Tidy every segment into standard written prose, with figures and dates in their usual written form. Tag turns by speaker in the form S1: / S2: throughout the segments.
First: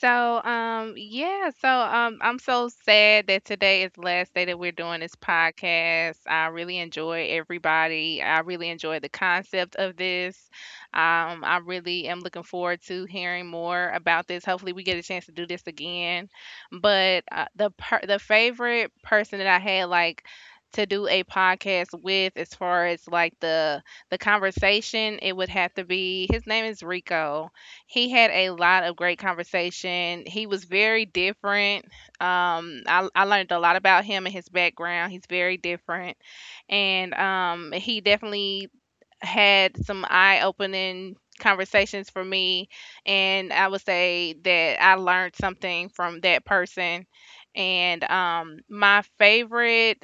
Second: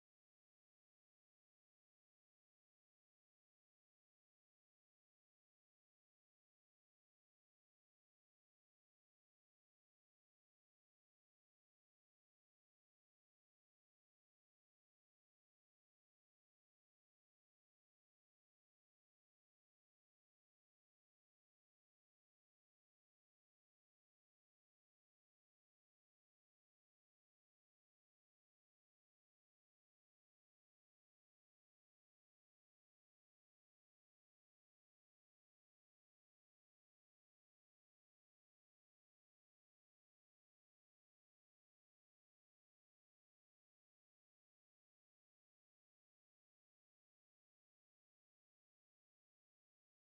S1: I'm so sad that today is the last day that we're doing this podcast. I really enjoy everybody. I really enjoy the concept of this. I really am looking forward to hearing more about this. Hopefully, we get a chance to do this again. But the favorite person that I had like to do a podcast with, as far as like the conversation, it would have to be his name is Rico. He had a lot of great conversation. He was very different. I learned a lot about him and his background. He's very different, and he definitely had some eye-opening conversations for me. And I would say that I learned something from that person. And my favorite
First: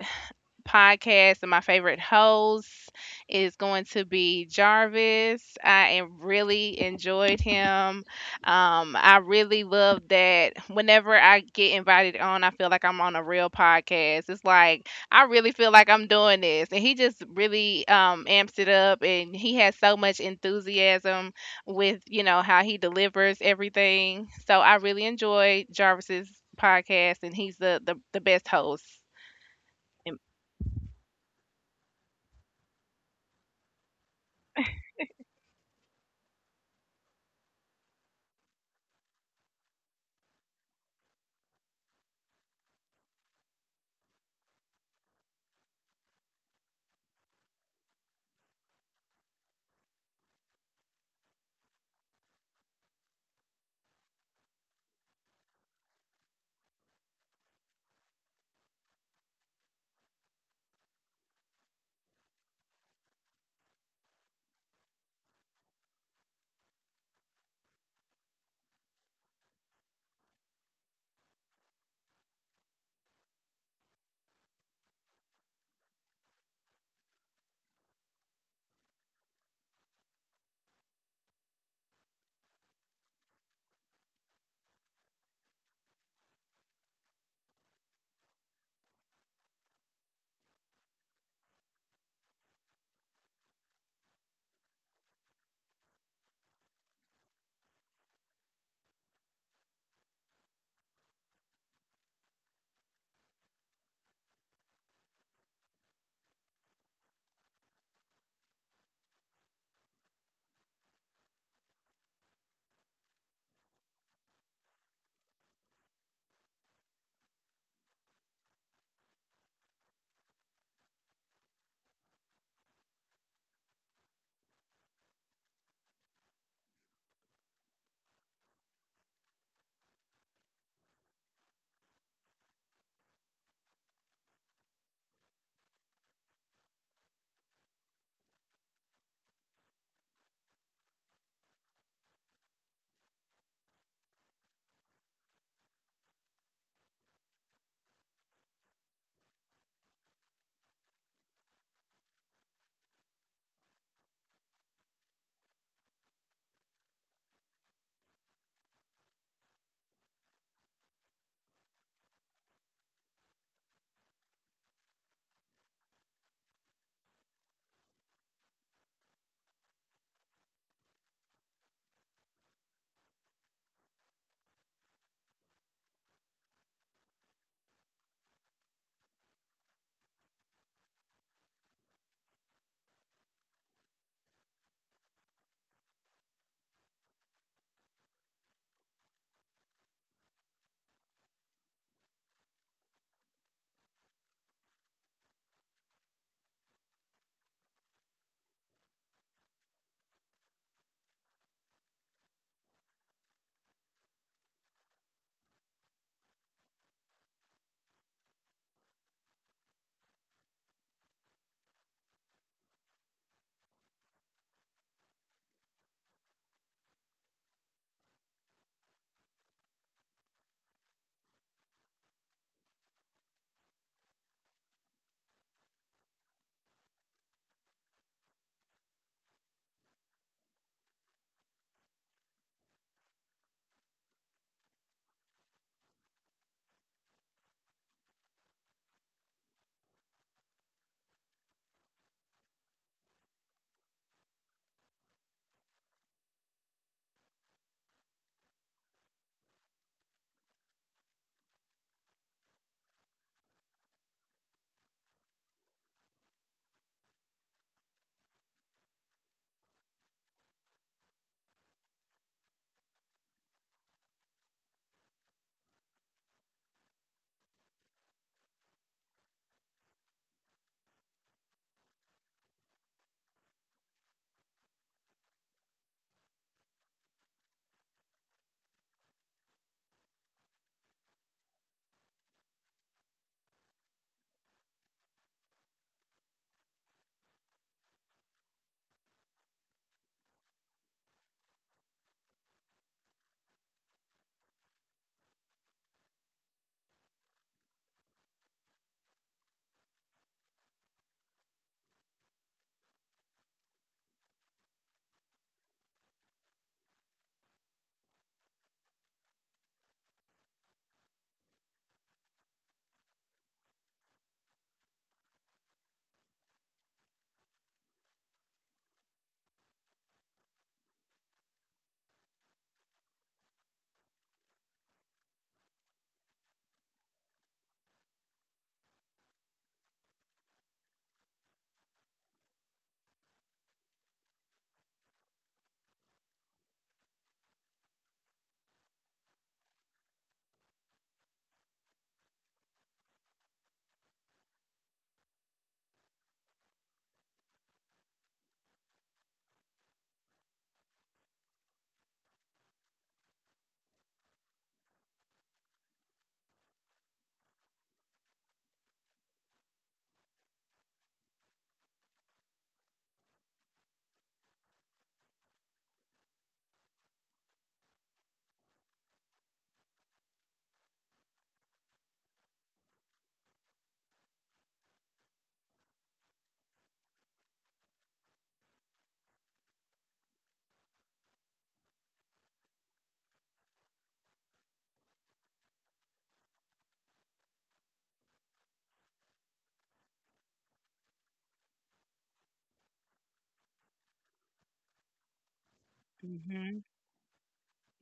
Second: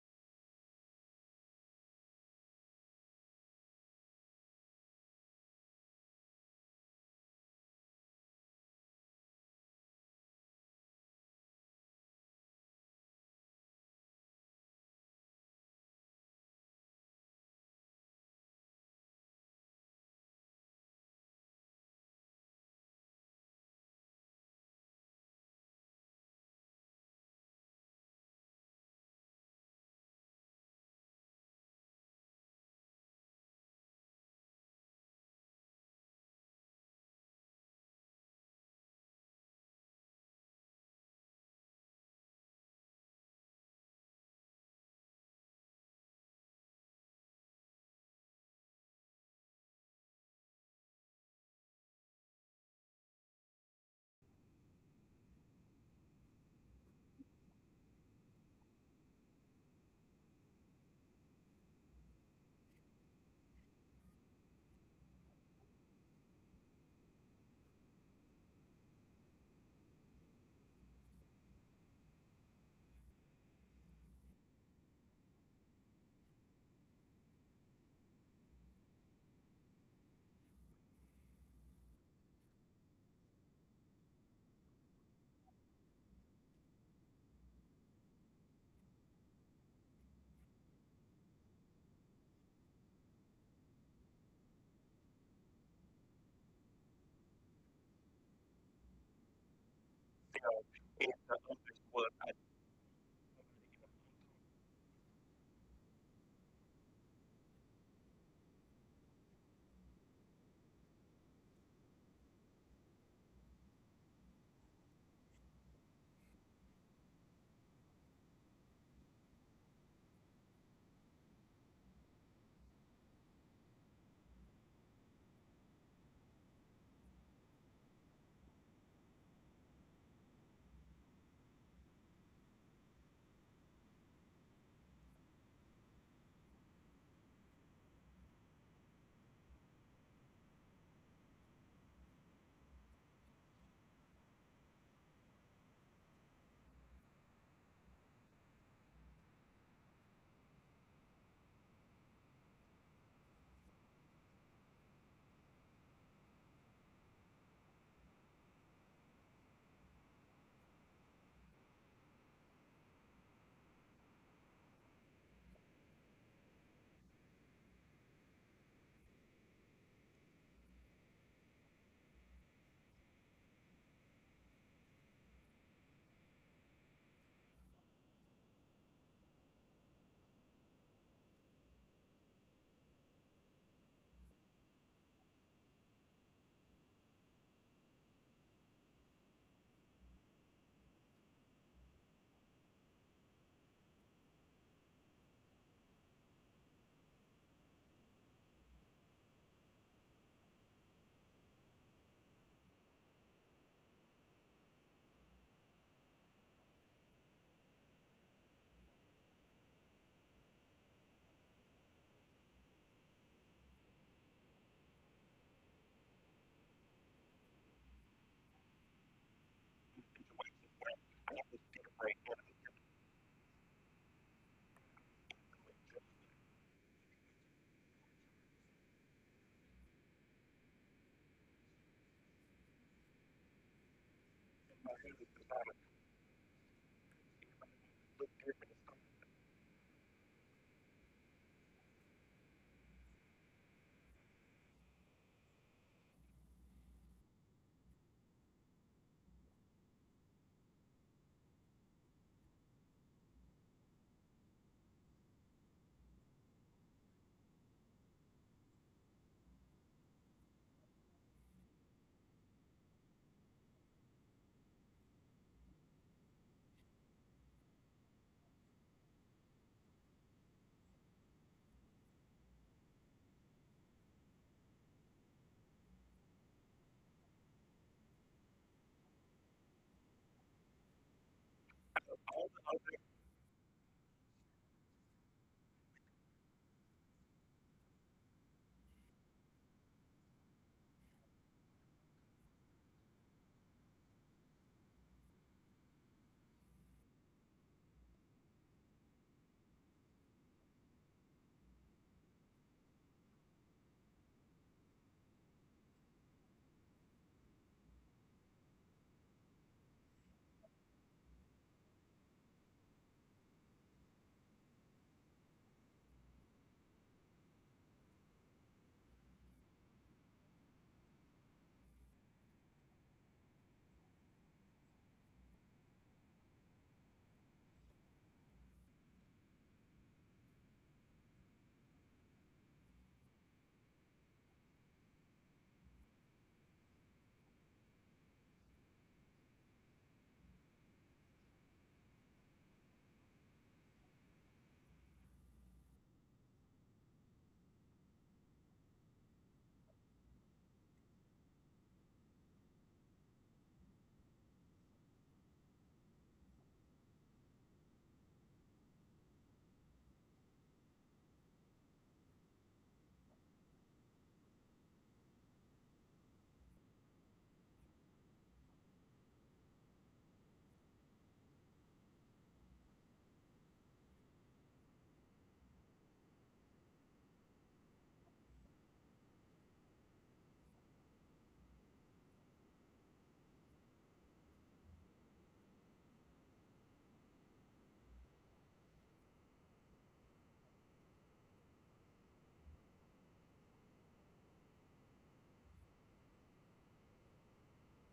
S1: podcast and my favorite host is going to be Jarvis. I am really enjoyed him. I really love that whenever I get invited on, I feel like I'm on a real podcast. It's like I really feel like I'm doing this, and he just really amps it up, and he has so much enthusiasm with you know how he delivers everything. So I really enjoy Jarvis's podcast, and he's the best host.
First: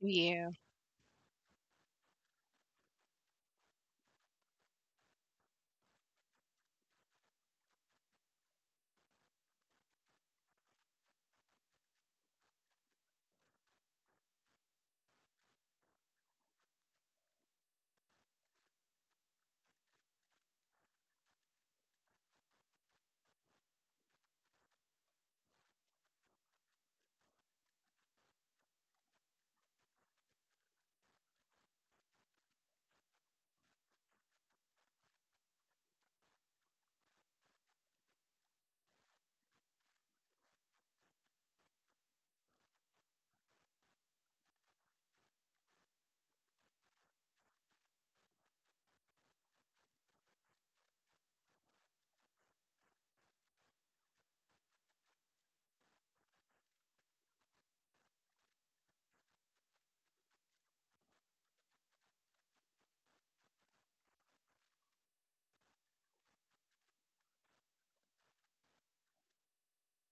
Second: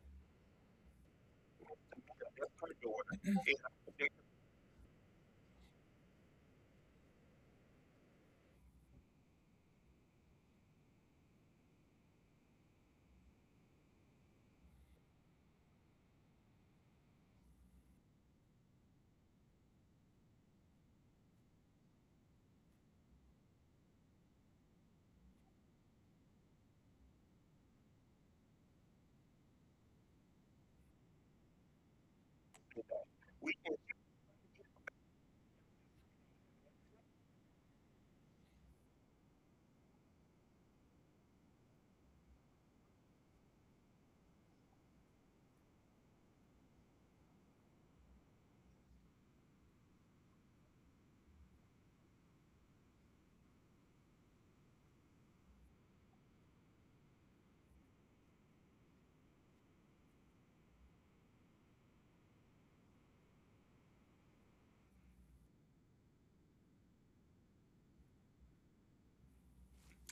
S1: Yeah.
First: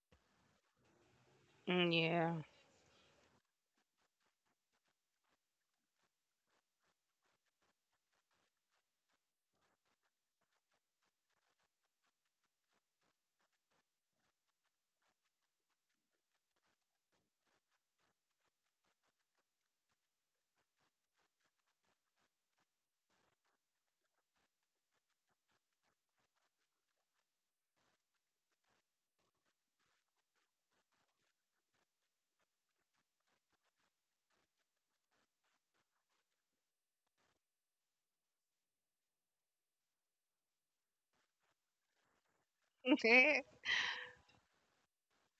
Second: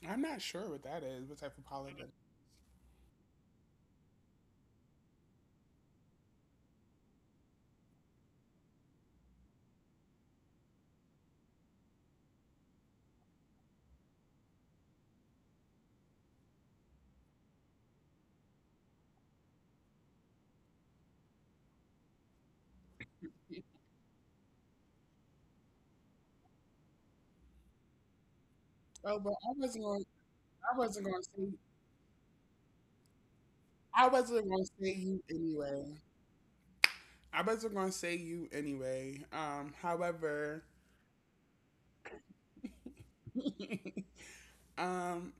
S2: I'm not sure what that is. What type of
S1: Mm,
S2: politics?
S1: yeah.
S2: Oh, but I wasn't. Going, I wasn't going to say. I wasn't going to say you anyway. I wasn't going to say you anyway. However, um,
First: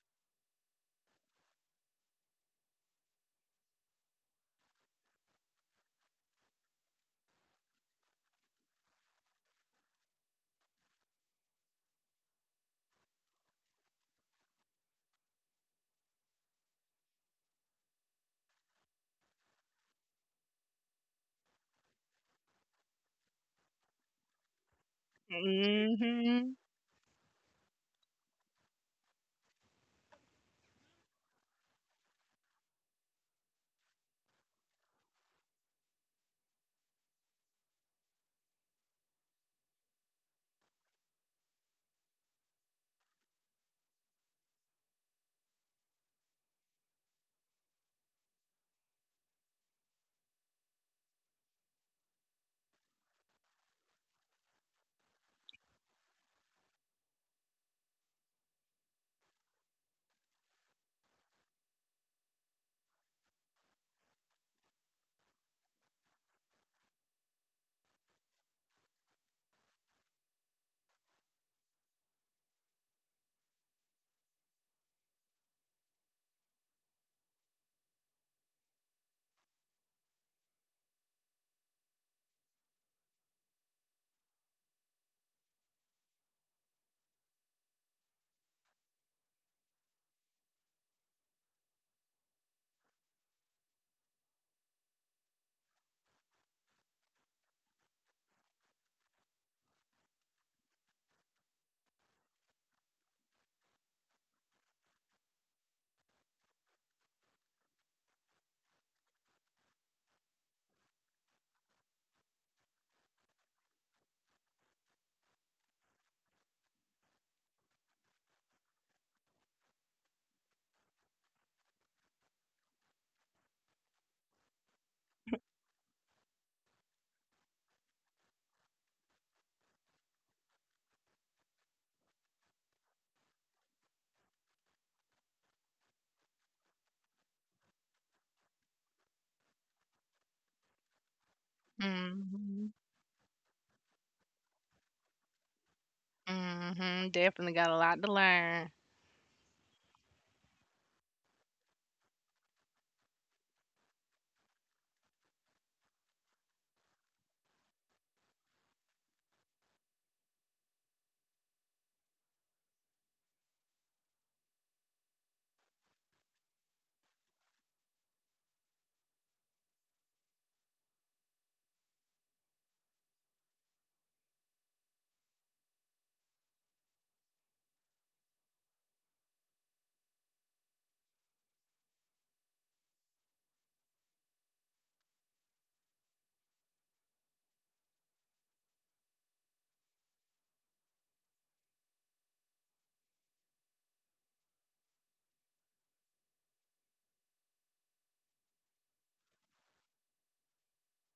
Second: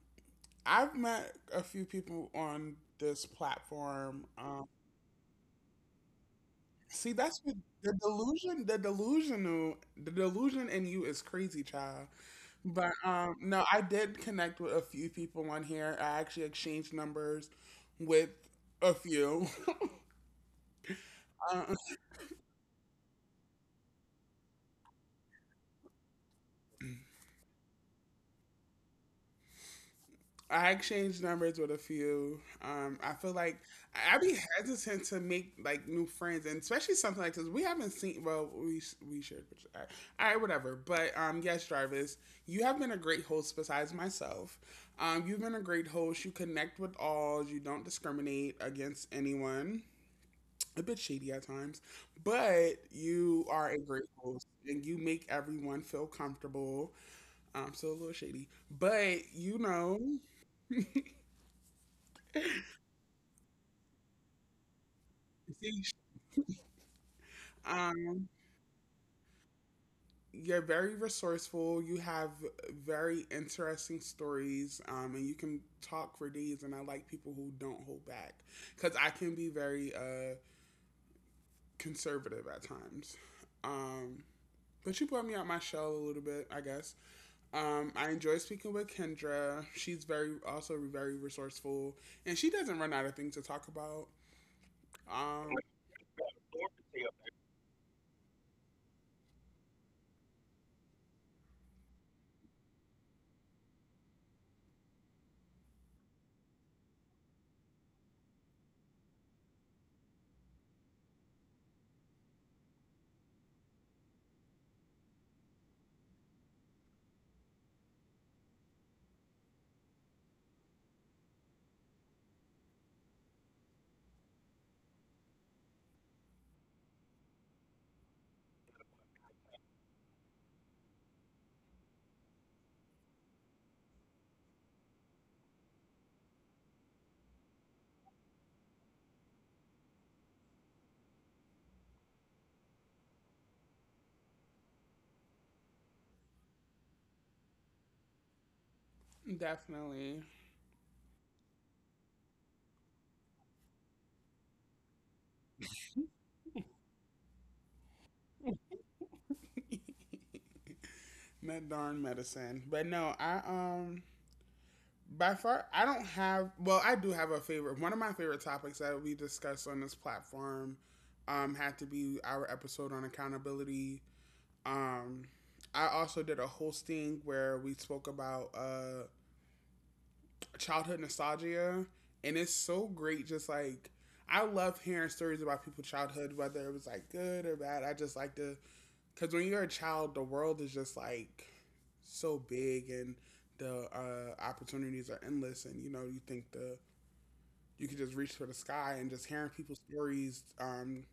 S2: I've met a few people on this platform. See, that's what the delusion. The delusional. The delusion in you is crazy, child. But no, I did connect with a few people on here. I actually exchanged numbers with a few. Uh,
S1: Mhm.
S2: I exchanged numbers with a few. I feel like I'd be hesitant to make like new friends, and especially something like this. We haven't seen. Well, we should. But all right, whatever. But yes, Jarvis, you have been a great host. Besides myself, you've been a great host. You connect with all. You don't discriminate against anyone. A bit shady at times, but you are a great host and you make everyone feel comfortable. So a little shady, but um, you're very resourceful. You have very interesting stories, and you can talk for days. And I like people who don't hold back because I can be very conservative at times. Um, but you brought me out my shell a little bit, I guess. I enjoy speaking with Kendra. She's very also very resourceful, and she doesn't run out of things to talk about. Um,
S1: Mhm. Mhm. Definitely got a lot to learn.
S2: definitely, that darn medicine. But no, I by far I don't have. Well, I do have a favorite. One of my favorite topics that we discussed on this platform had to be our episode on accountability. Um, I also did a hosting where we spoke about childhood nostalgia, and it's so great. Just like I love hearing stories about people's childhood, whether it was like good or bad. I just like to, because when you're a child, the world is just like so big, and the opportunities are endless. And you know, you think the you could just reach for the sky, and just hearing people's stories.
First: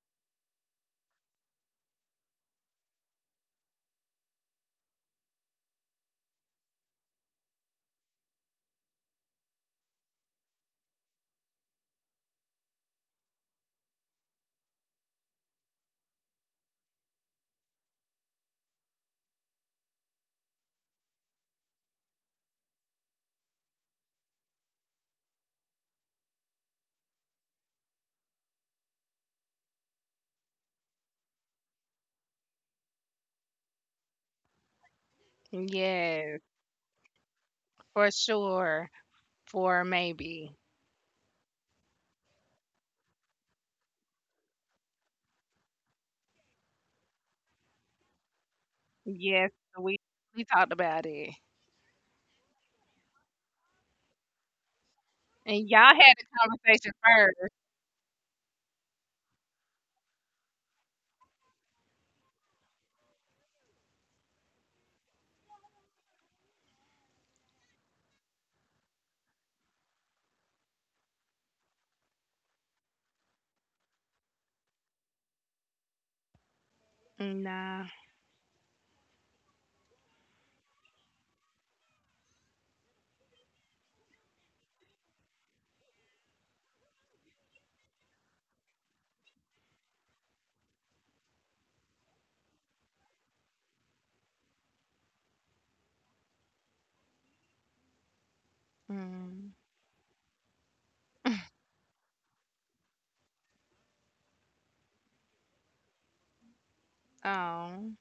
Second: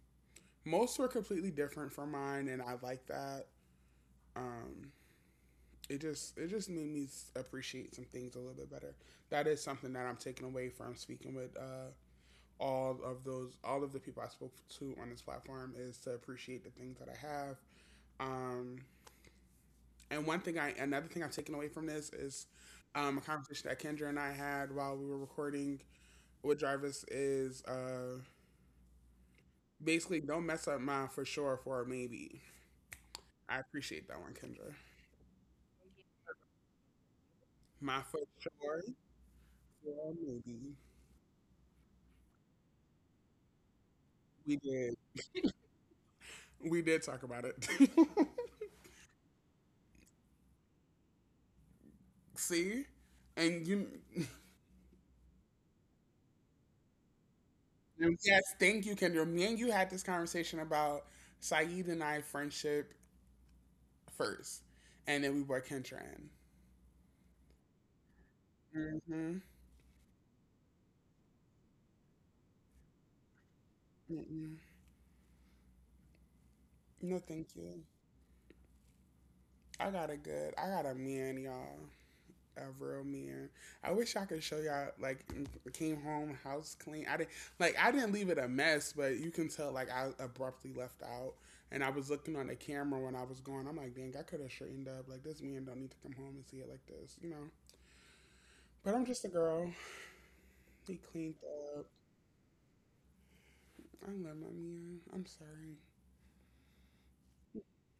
S2: Most were completely different from mine, and I like that. Um, it just made me appreciate some things a little bit better. That is something that I'm taking away from speaking with all of the people I spoke to on this platform, is to appreciate the things that I have. Um, and one thing I another thing I've taken away from this is a conversation that Kendra and I had while we were recording with Jarvis, is basically don't mess up my for sure for a maybe. I appreciate that one, Kendra.
S1: Yes,
S2: My
S1: for
S2: for sure
S1: sure. For
S2: for a
S1: maybe.
S2: maybe. We did. We did talk about it.
S1: Yes, we we talked about it,
S2: See? And you
S1: and y'all had the conversation first.
S2: Yes, thank you, Kendra. Me and you had this conversation about Saeed and I friendship first, and then we brought Kendra in. Mm-hmm. Mm-mm. No, thank
S1: Nah.
S2: you. I got a man, y'all. A real man. I wish I could show y'all, like, came home, house clean. I didn't, like, I didn't leave it a mess, but you can tell, like, I abruptly left out. And I was looking on the camera when I was going. I'm like, dang, I could have straightened up. Like, this man don't need to come home and see it like this, you know? But I'm just a
S1: Mm.
S2: girl. They cleaned up. I love my Mia. I'm sorry.
S1: Oh,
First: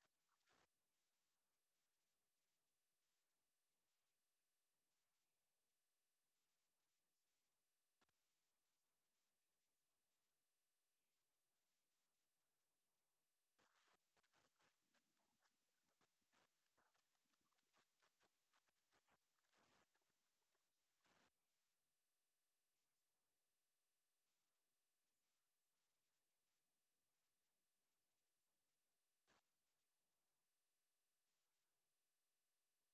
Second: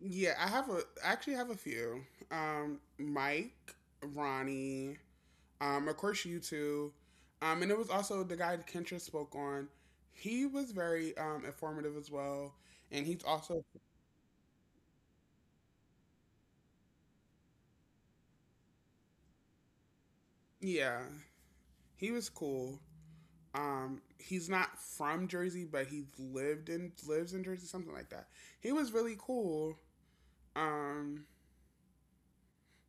S2: Yeah, I actually have a few. Mike, Ronnie, of course you two. And it was also the guy that Kendra spoke on. He was very informative as well. And he's also, yeah, he was cool. He's not from Jersey, but he's lived in lives in Jersey, something like that. He was really cool. Um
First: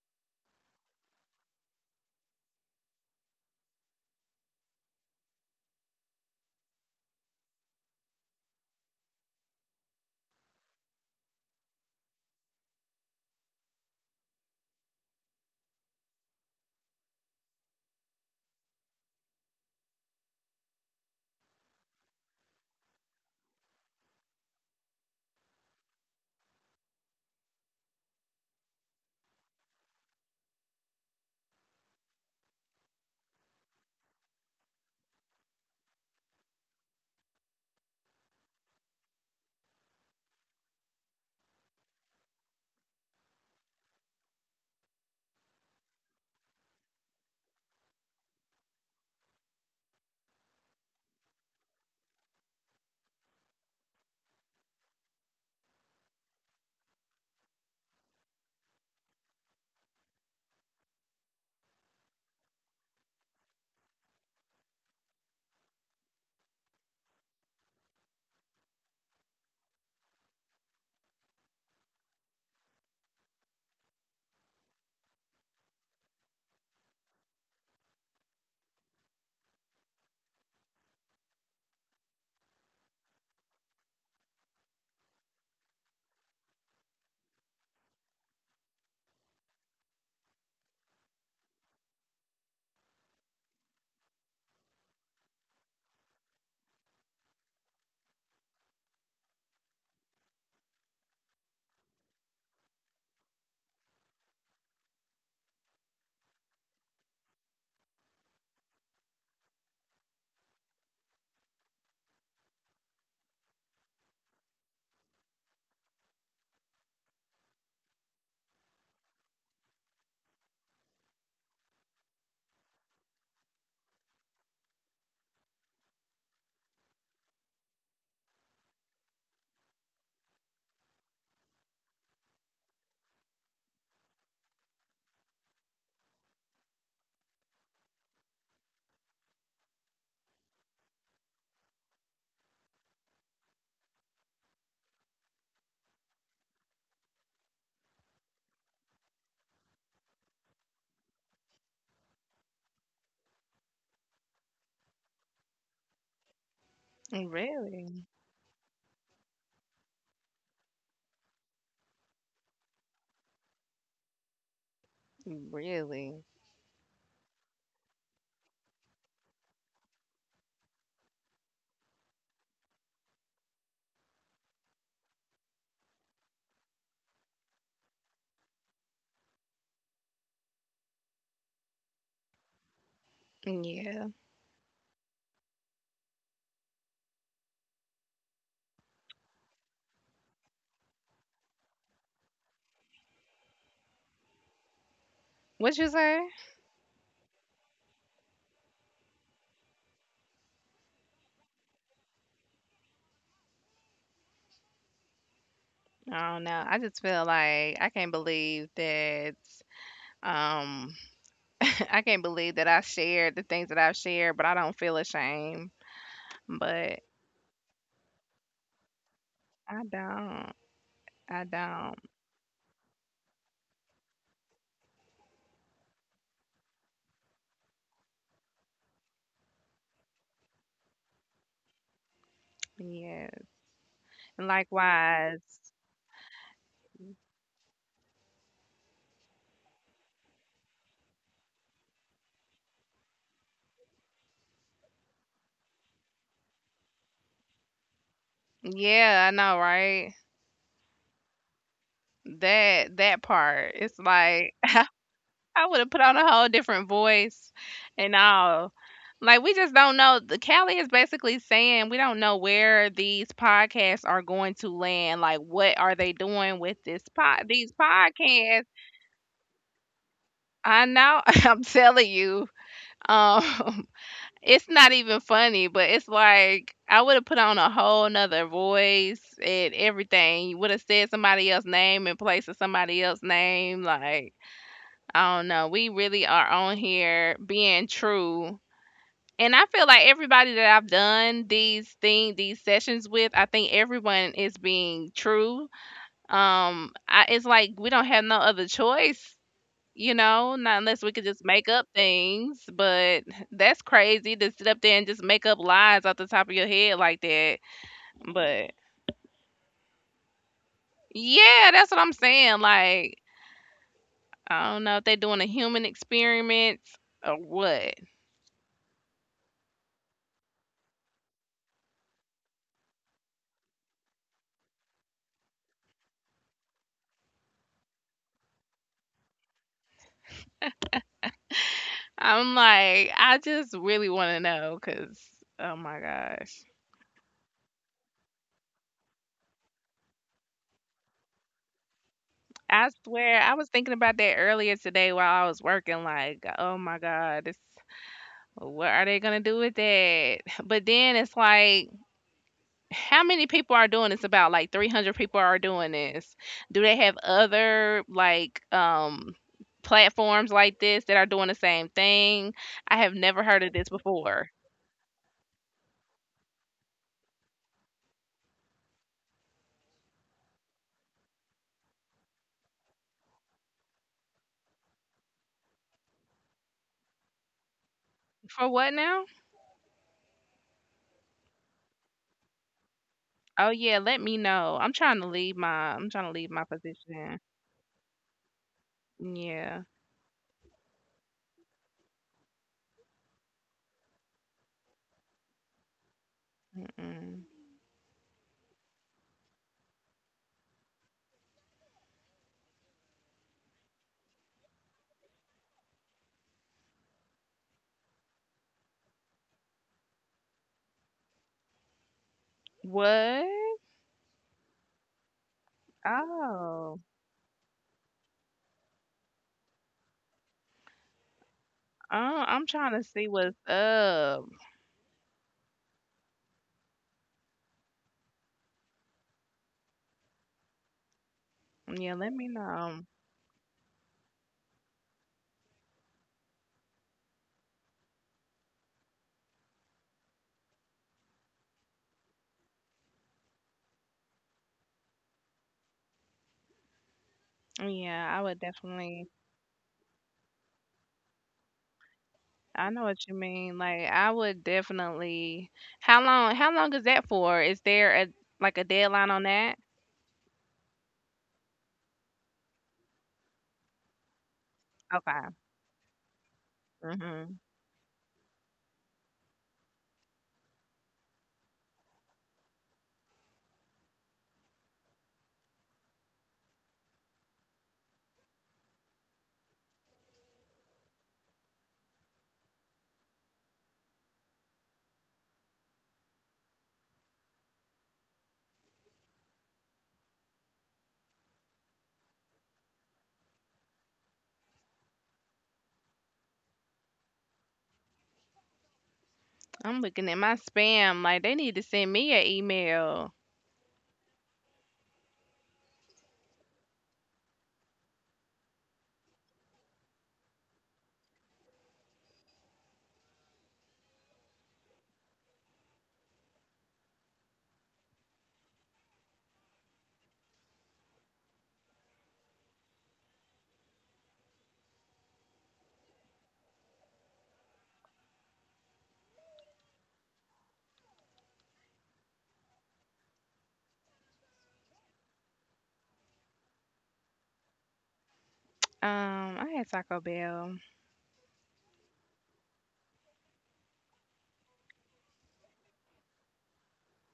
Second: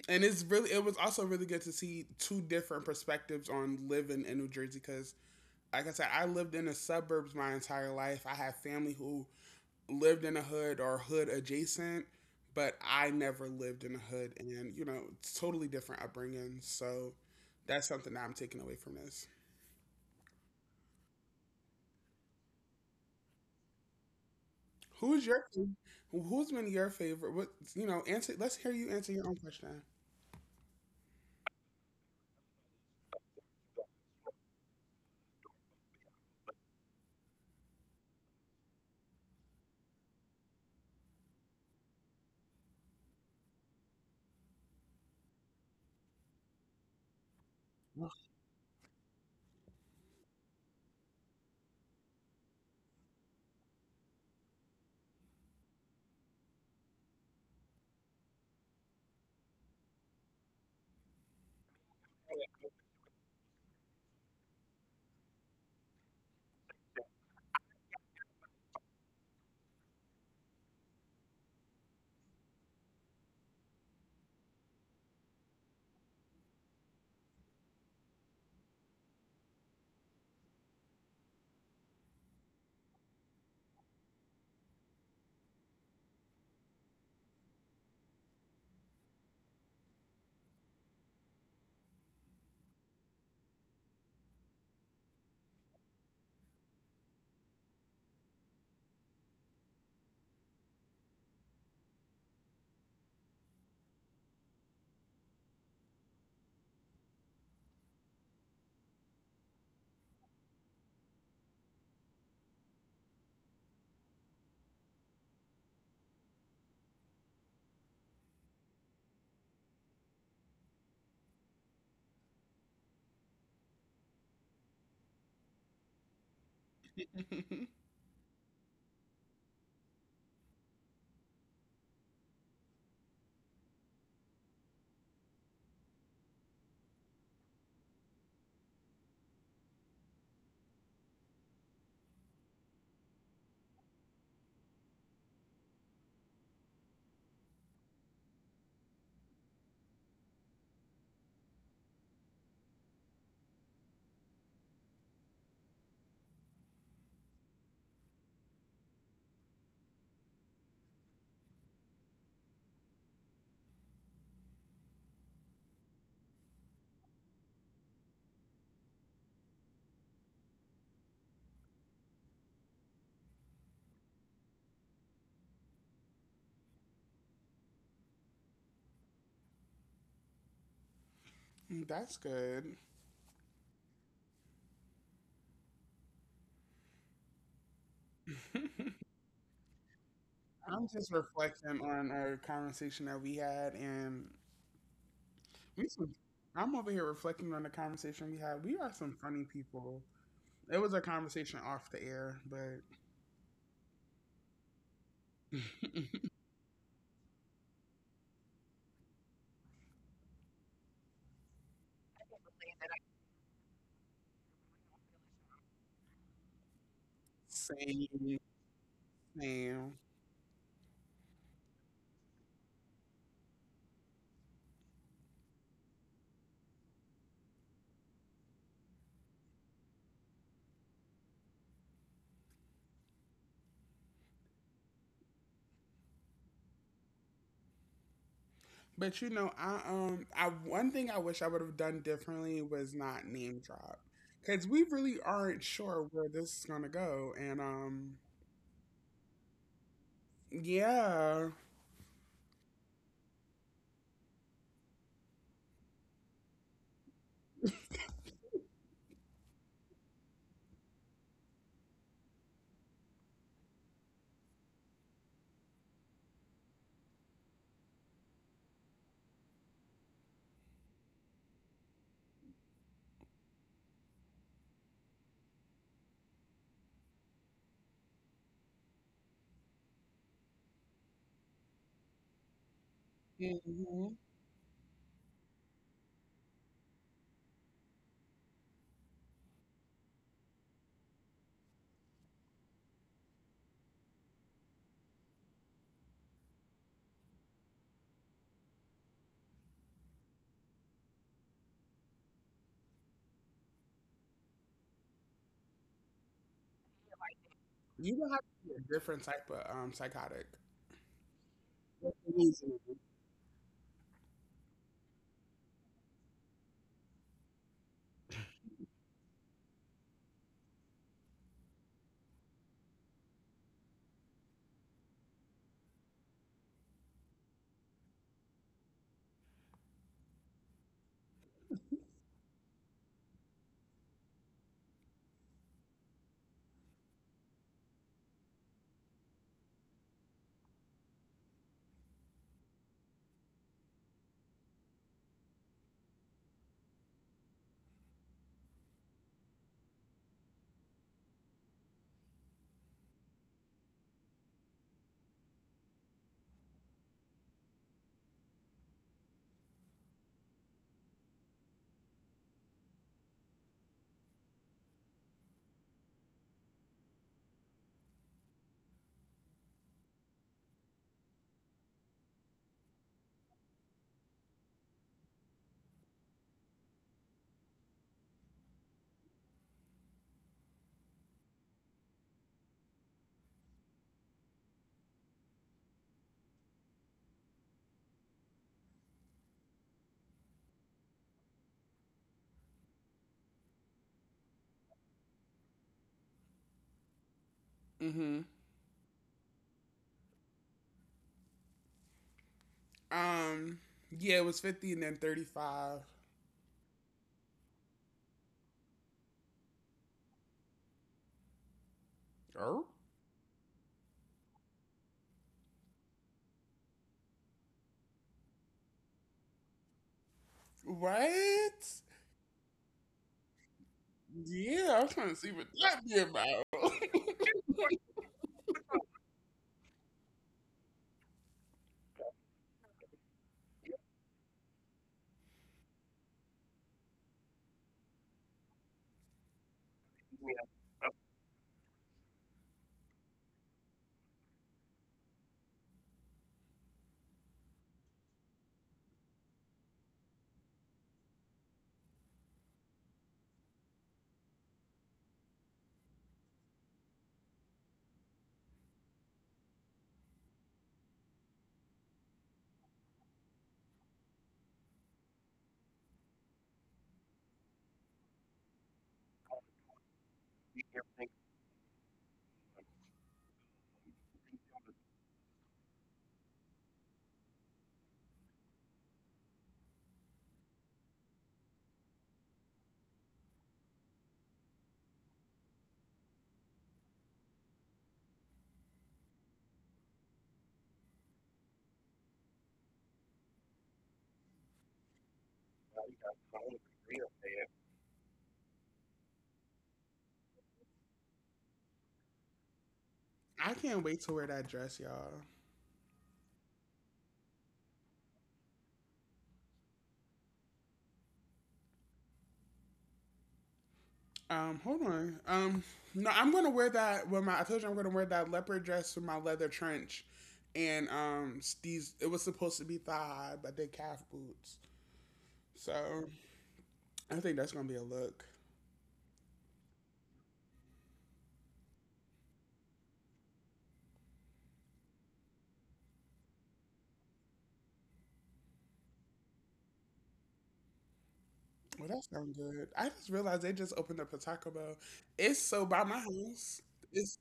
S2: and it's really it was also really good to see two different perspectives on living in New Jersey, because like I said, I lived in the suburbs my entire life. I have family who lived in a hood or hood adjacent, but I never lived in a hood, and you know, it's totally different upbringing. So that's something that I'm taking away from this. who's your Who's been your favorite? What you know Answer. Let's hear you answer your own question.
S1: really? Really?
S2: Mm, that's good.
S1: Yeah.
S2: I'm just reflecting on a conversation that we had, and
S1: What
S2: we
S1: you
S2: some,
S1: say?
S2: I'm over here reflecting on the conversation we had. We are some funny people. It was a conversation off the air, but
S1: I don't know. I just feel like I can't believe that. Um. I can't believe that I shared the things that I've shared, but I don't feel ashamed. But
S2: same,
S1: I
S2: same.
S1: don't. I don't. Yeah. And likewise.
S2: But I one thing I wish I would have done differently was not name drop, because we really aren't sure where this is gonna go, and
S1: Yeah, I know, right?
S2: yeah.
S1: That part. It's like I would have put on a whole different voice and all. Like we just don't know. The Callie is basically saying we don't know where these podcasts are going to land. Like what are they doing with this pod these podcasts? I know. I'm telling you. Um It's not even funny, but it's like I would have put on a whole nother voice and everything. You would have said somebody else's name in place of somebody else's name.
S2: Mhm.
S1: Like, I don't know. We really are on here being true. And I feel like everybody that I've done these sessions with, I think everyone is being true. It's like we don't have no other choice, you know, not unless we could just make up things, but that's crazy to sit up there and just make up lies off the top of your head like that.
S2: You would have to
S1: But
S2: be a different type of psychotic.
S1: yeah, that's what I'm saying. Like, I don't know if they're doing a human experiment or what. I'm like, I just really want to know because, oh my gosh. I swear, I was thinking about that earlier today while I was working. Like, oh my God, it's, what are they going to do with that? But then it's like, how many people are doing this? About like 300 people are doing this. Do they have other platforms like this that are doing the same thing? I have never heard of this before. For what now? Oh yeah, let me know. I'm trying to leave my position. Yeah. Mm-mm.
S2: Hmm. Um, yeah, it was 50 and then 35. Oh.
S1: What? Oh.
S2: Right?
S1: Oh, I'm trying to see what's up.
S2: Yeah, I was trying to see what that be about.
S1: Yeah, let me know. Yeah, I would definitely, I know what you mean. Like I would definitely, how long is that for? Is there a like a deadline on that? Okay. Hmm. I'm looking at my spam. Like they need to send me an email.
S2: I can't wait to wear that dress, y'all. Hold on. No, I'm gonna wear that with my. I told you I'm gonna wear that leopard dress with my leather trench, and these. It was supposed to be thigh, high, but they calf boots. So I think that's gonna be a look.
S1: I had Taco Bell.
S2: Well, that sounds good. I just realized they just opened up a Taco Bell. It's so by my house. It's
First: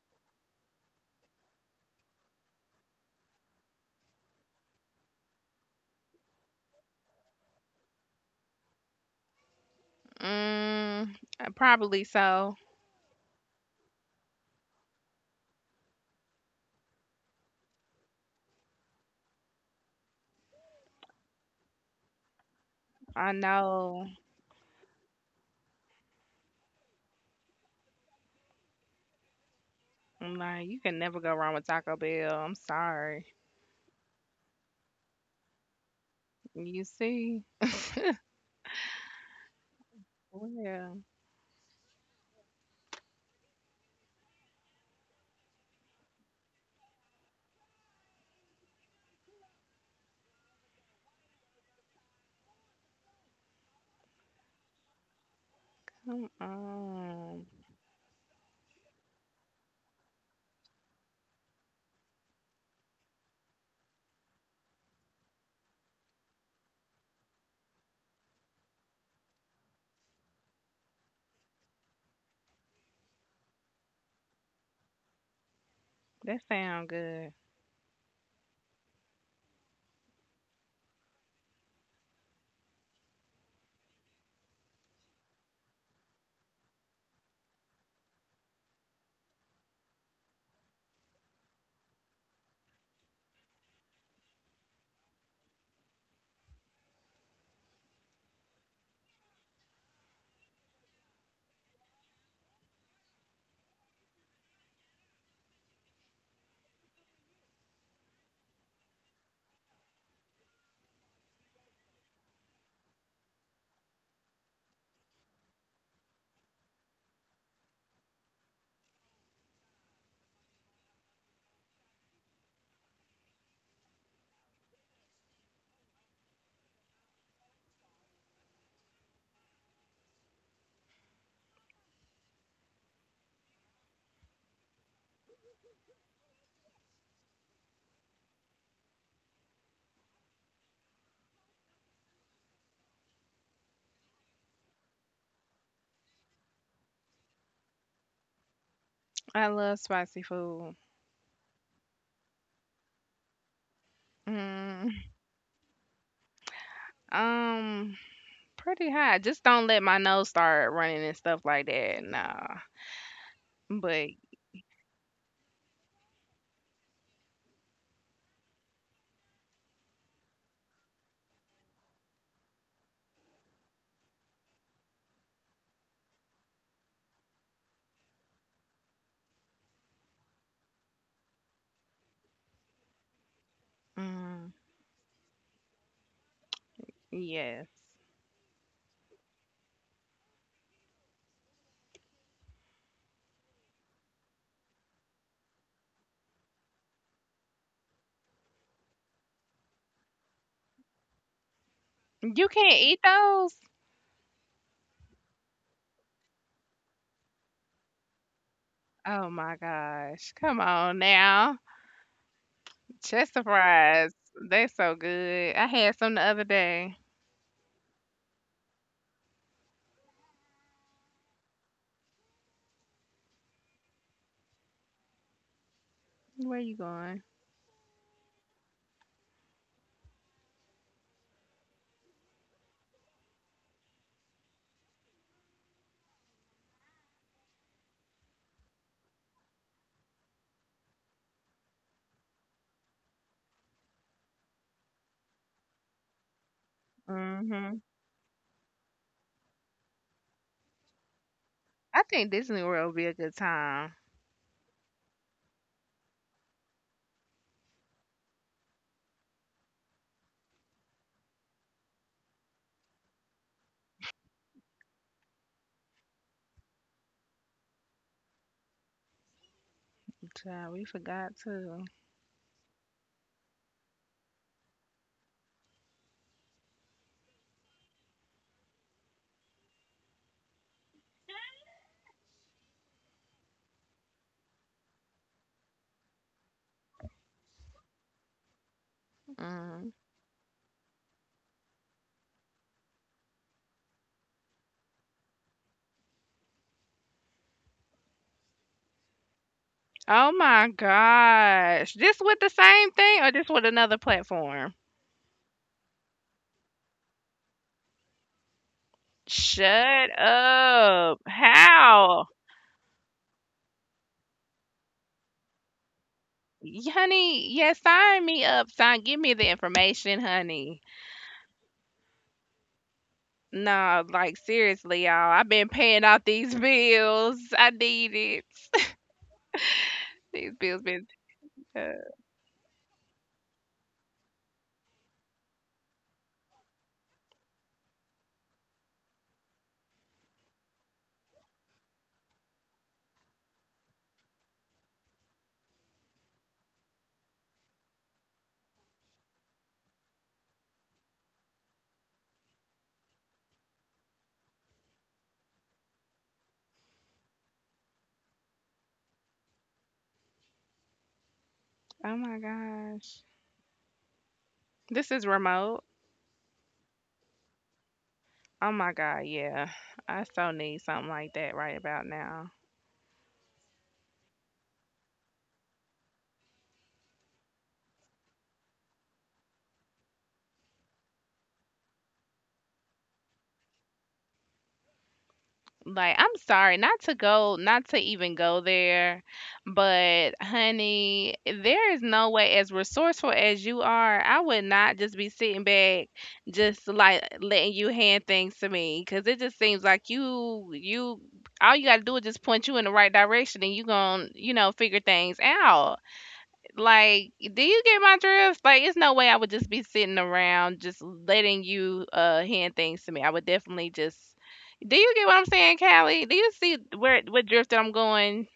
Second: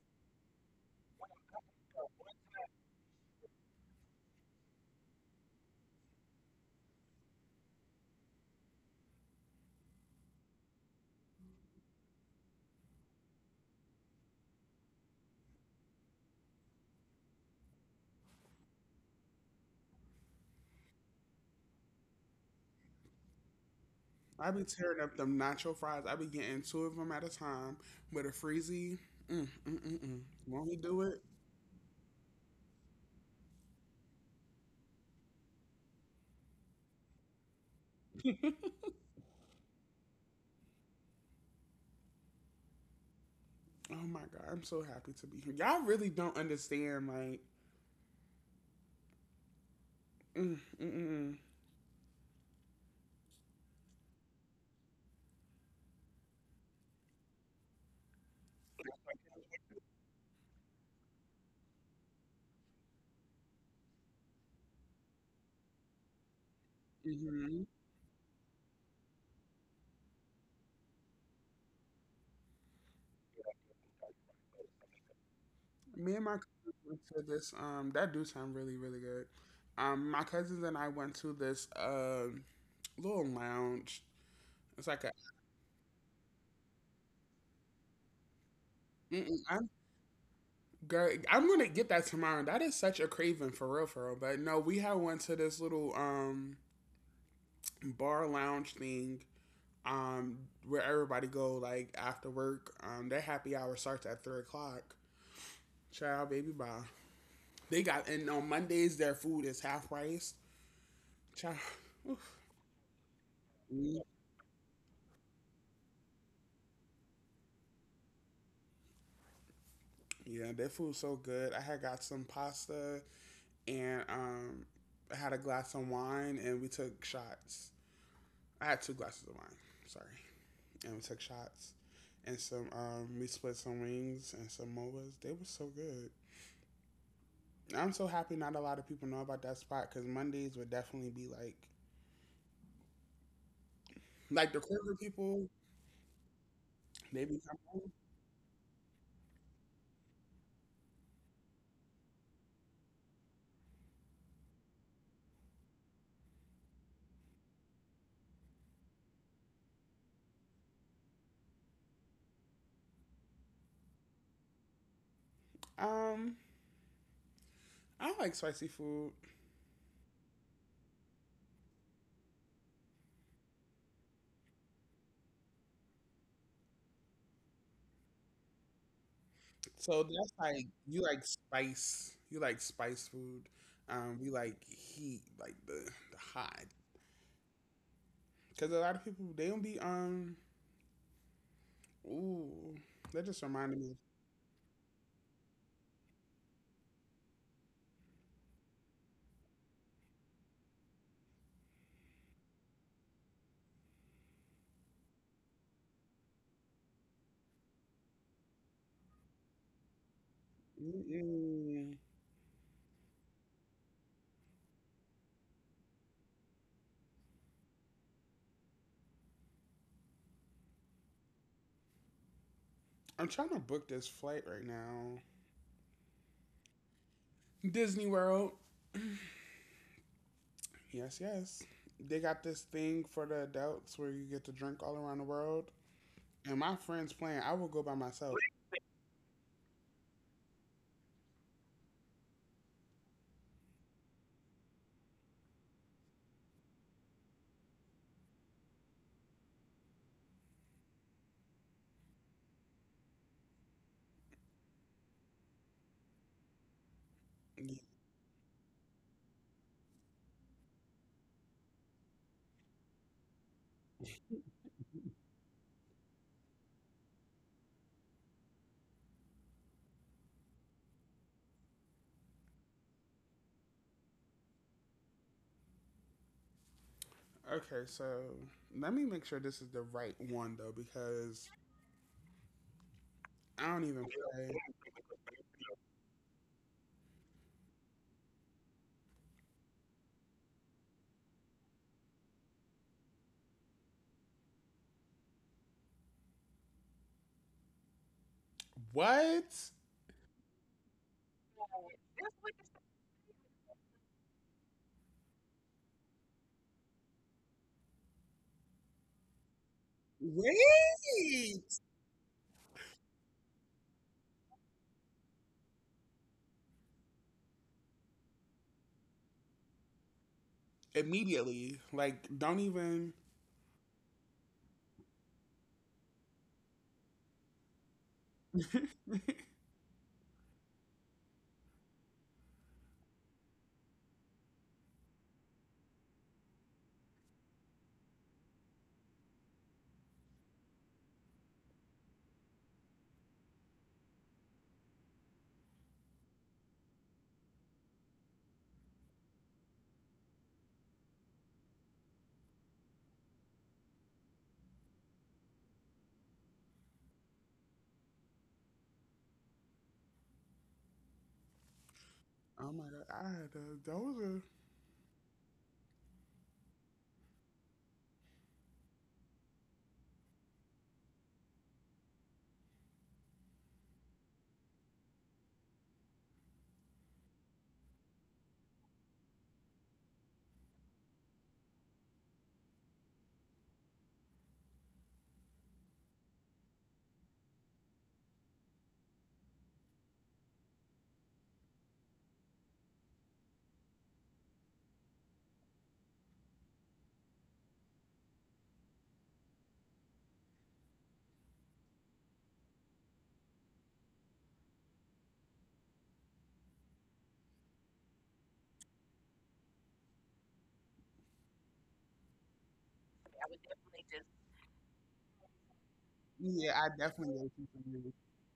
S1: Mm, probably so. I know.
S2: I be tearing up them nacho fries. I be getting two of them at a time with a freezy. Mm, mm, mm, mm.
S1: I'm
S2: not
S1: like,
S2: we
S1: you can
S2: do it,
S1: never go wrong with Taco Bell. I'm sorry. You see? Well,
S2: oh my god, I'm so happy to be here. Y'all really don't understand, like, mm, mm, mm, mm.
S1: um, um,
S2: Mm-hmm. Me and my
S1: that
S2: cousins
S1: sound
S2: went to
S1: good.
S2: this. That do sound really, really good. My cousins and I went to this little lounge. It's like a. Mm-mm. Girl, I'm gonna get that tomorrow. That is such a craving for real, for real. But no, we had went to this little bar lounge thing um where everybody go like after work. Their happy hour starts at 3 o'clock. Child, baby, bye. They got and on Mondays their food is half price. Child. Oof. Yeah, their food's so good. I had got some pasta and I had a glass of wine and we took shots. I had two glasses of wine. Sorry. And we took shots and some we split some wings and some moas. They were so good. I'm so happy not a lot of people know about that spot, because Mondays would definitely be like the corporate people. They be coming.
S1: I love spicy food. Mm, um, pretty high. Just don't let my nose start running and stuff like that. Nah. But
S2: Um, I like spicy food, so that's like you like spice food. We
S1: mm,
S2: like heat, like the hot.
S1: yes.
S2: Because a lot of people they don't be ooh, that just reminded me.
S1: You can't eat those? Oh my gosh. Come on now.
S2: Mm-mm.
S1: Chester fries. They so good. I had some the other day.
S2: I'm trying to book this flight right now.
S1: Where you going?
S2: Disney World. Yes, yes. They got this thing for the adults where you get to drink all around the world. And my friends playing, I will go by myself.
S1: Hmm. I think Disney World would be a good time.
S2: Yeah.
S1: Child, we forgot too.
S2: Okay, so let me make sure this is the right one though, because I don't even play.
S1: Mm.
S2: What?
S1: Oh my gosh. This with the same thing or just with another platform? Shut up.
S2: Wait!
S1: How? Honey, yeah, sign me up. Sign, give me the information, honey.
S2: Immediately, like, don't even.
S1: Nah, like seriously, y'all. I've been paying off these bills. I need it. These bills been too up. Oh my
S2: Oh my god,
S1: gosh.
S2: I had a, those are.
S1: This is remote. Oh my god, yeah. I so need something like that right about now. Like, I'm sorry, not to even go there, but honey, there is no way, as resourceful as you are, I would not just be sitting back, just like letting you hand things to me, because it just seems like all you gotta do is just point you in the right direction, and you gonna, you know, figure things out. Like, do you get my drift? Like, it's no way I would just be sitting around just letting you hand things to me. I would definitely just. Do you get what I'm saying, Callie? Do you
S2: Yeah,
S1: see
S2: I
S1: where
S2: definitely get
S1: what
S2: what
S1: drift I'm
S2: you're saying.
S1: going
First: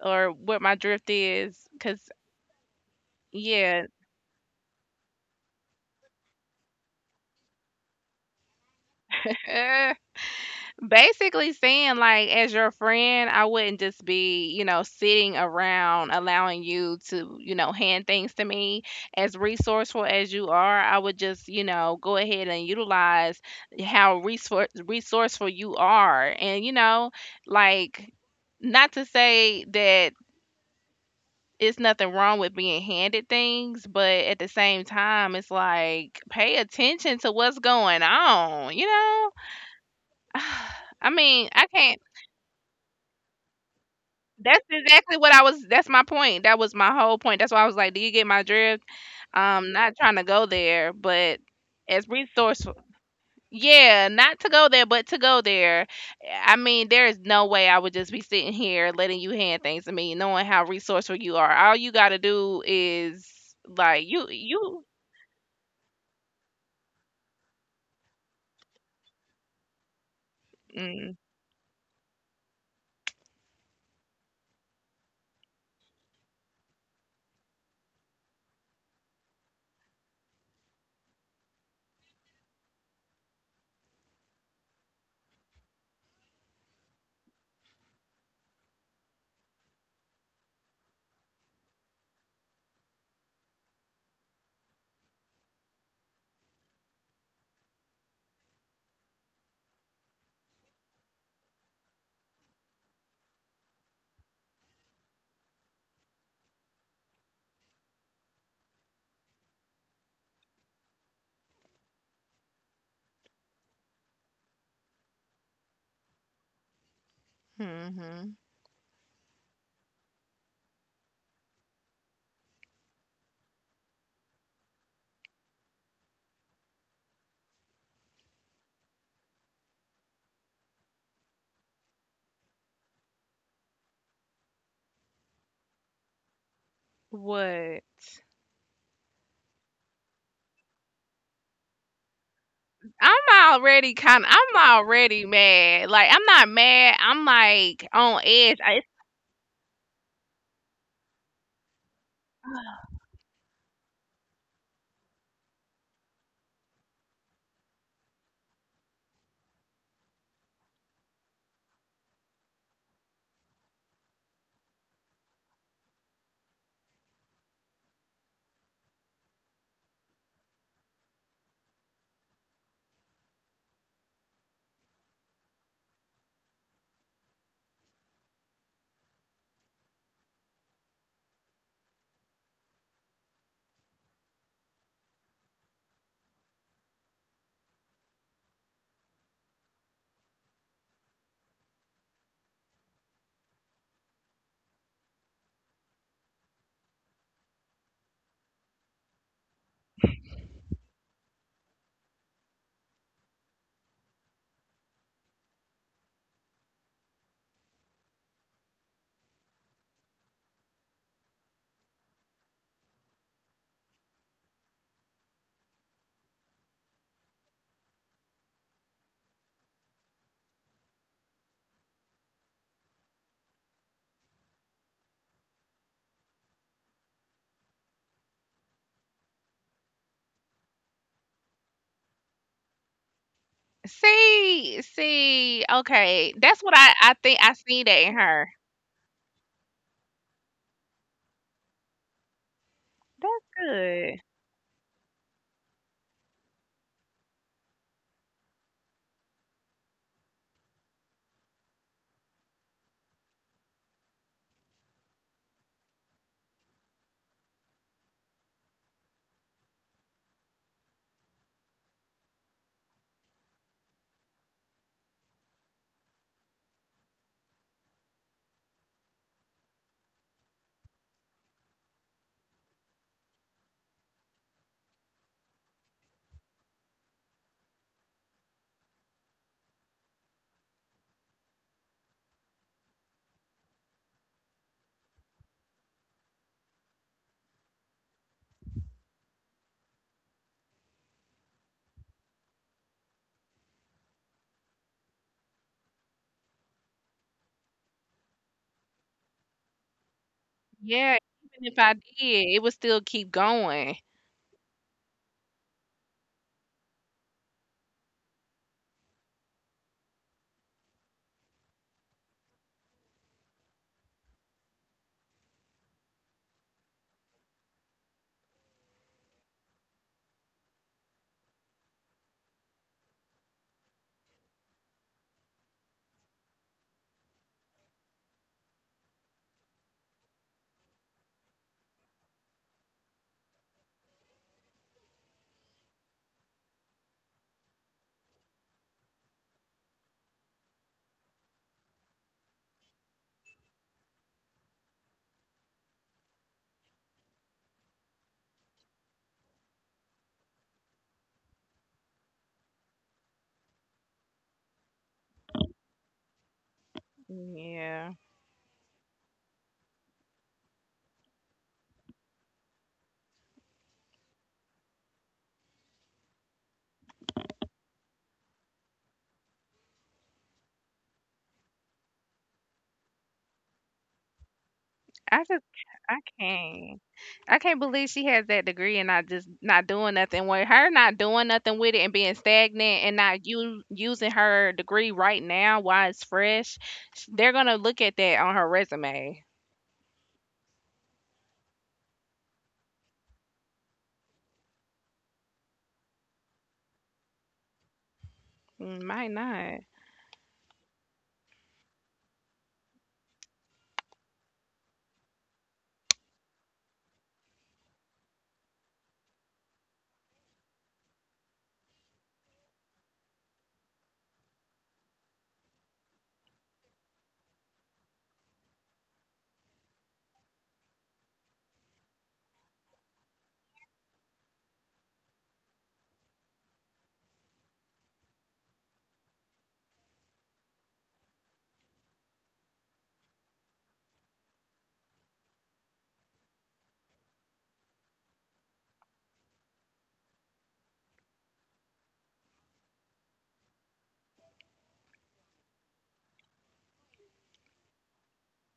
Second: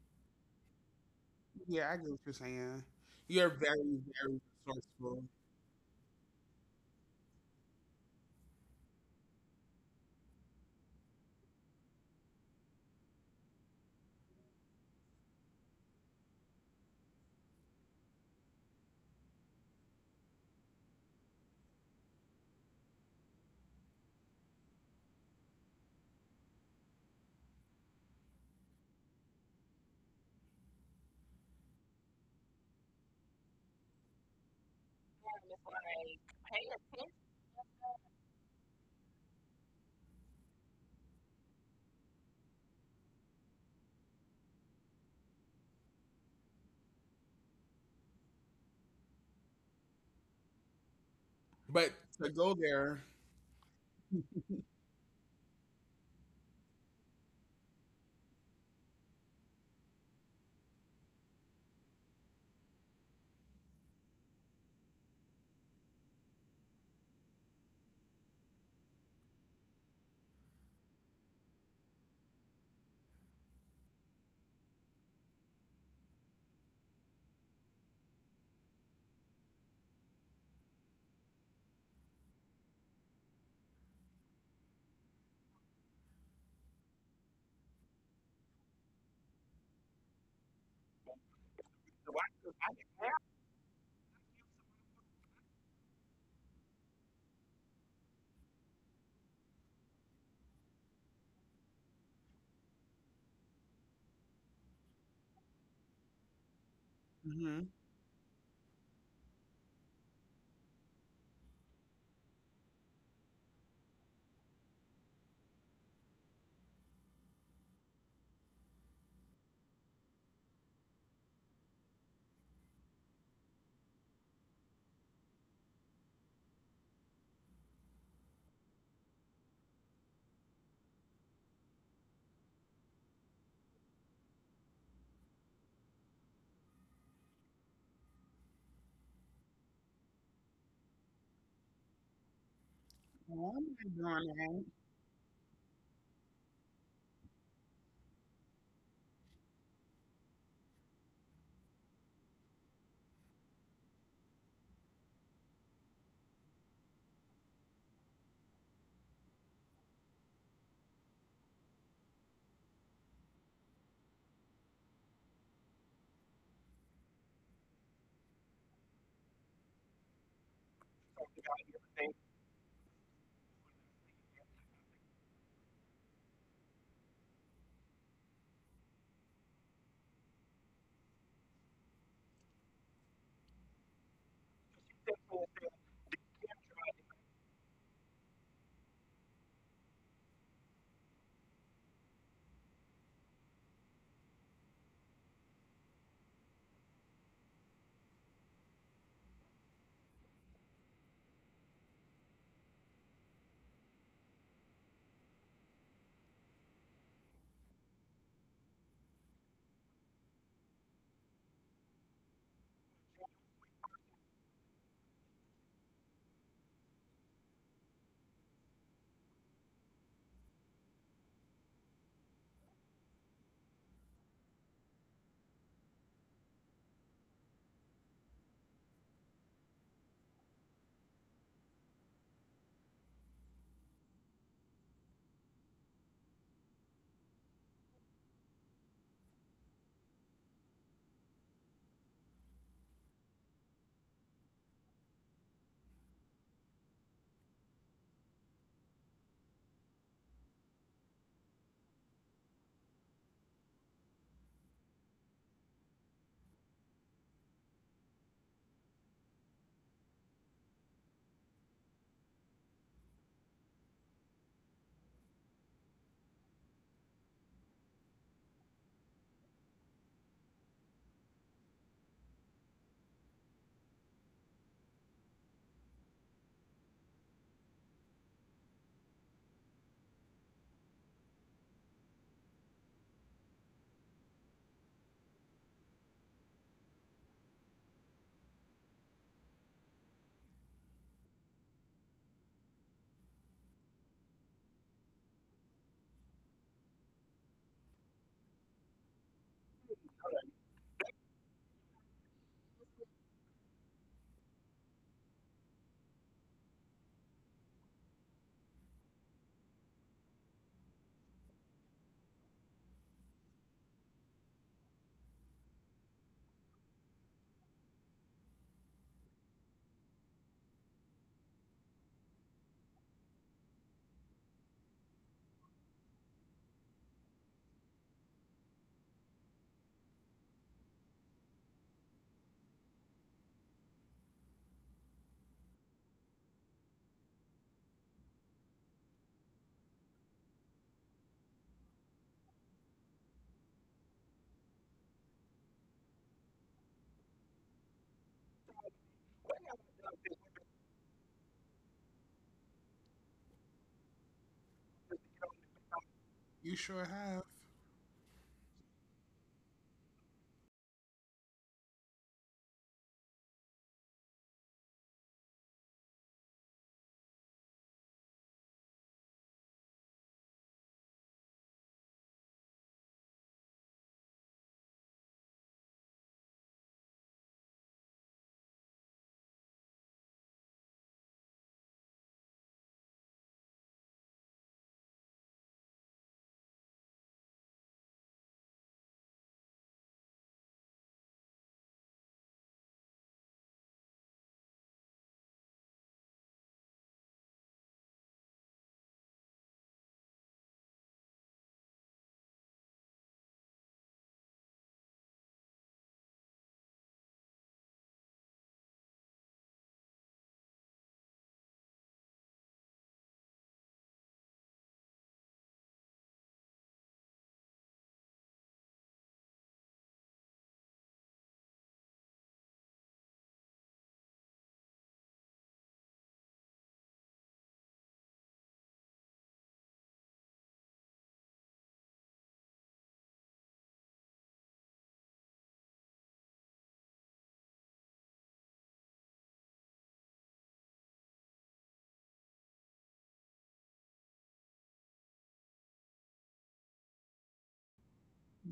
S1: or what my drift is?
S2: Yeah, I
S1: Cause
S2: get what you're saying. You're very,
S1: yeah,
S2: very resourceful.
S1: basically saying like as your friend, I wouldn't just be, you know, sitting around allowing you to, you know, hand things to me. As resourceful as you are, I would just, you know, go ahead and utilize how resourceful you are and you know, like, not to say that it's nothing wrong with being handed things, but at the same time it's like pay attention to what's going on, you know. I mean, I can't. That's exactly what I was, that's my point. That was my whole point. That's why I was like, do you get my drift? Not trying to go there, but
S2: But
S1: as
S2: to go
S1: resourceful.
S2: there,
S1: Yeah, not to go there, but to go there. I mean, there is no way I would just be sitting here letting you hand things to me, knowing how resourceful you are. All you got to do is like you mm,
S2: So I just, I did. Mm-hmm.
S1: hmm what?
S2: Well, I'm not doing
S1: I'm already mad. Like, I'm not mad. I'm like on edge.
S2: something about everything.
S1: Okay, that's what I think I see that in her. Good. Yeah, even if I did, it would still keep going.
S2: You sure have.
S1: Yeah. I just I can't. I can't believe she has that degree and not just not doing nothing with it and being stagnant and not u- using her degree right now while it's fresh. They're going to look at that on her resume. Mm, might not.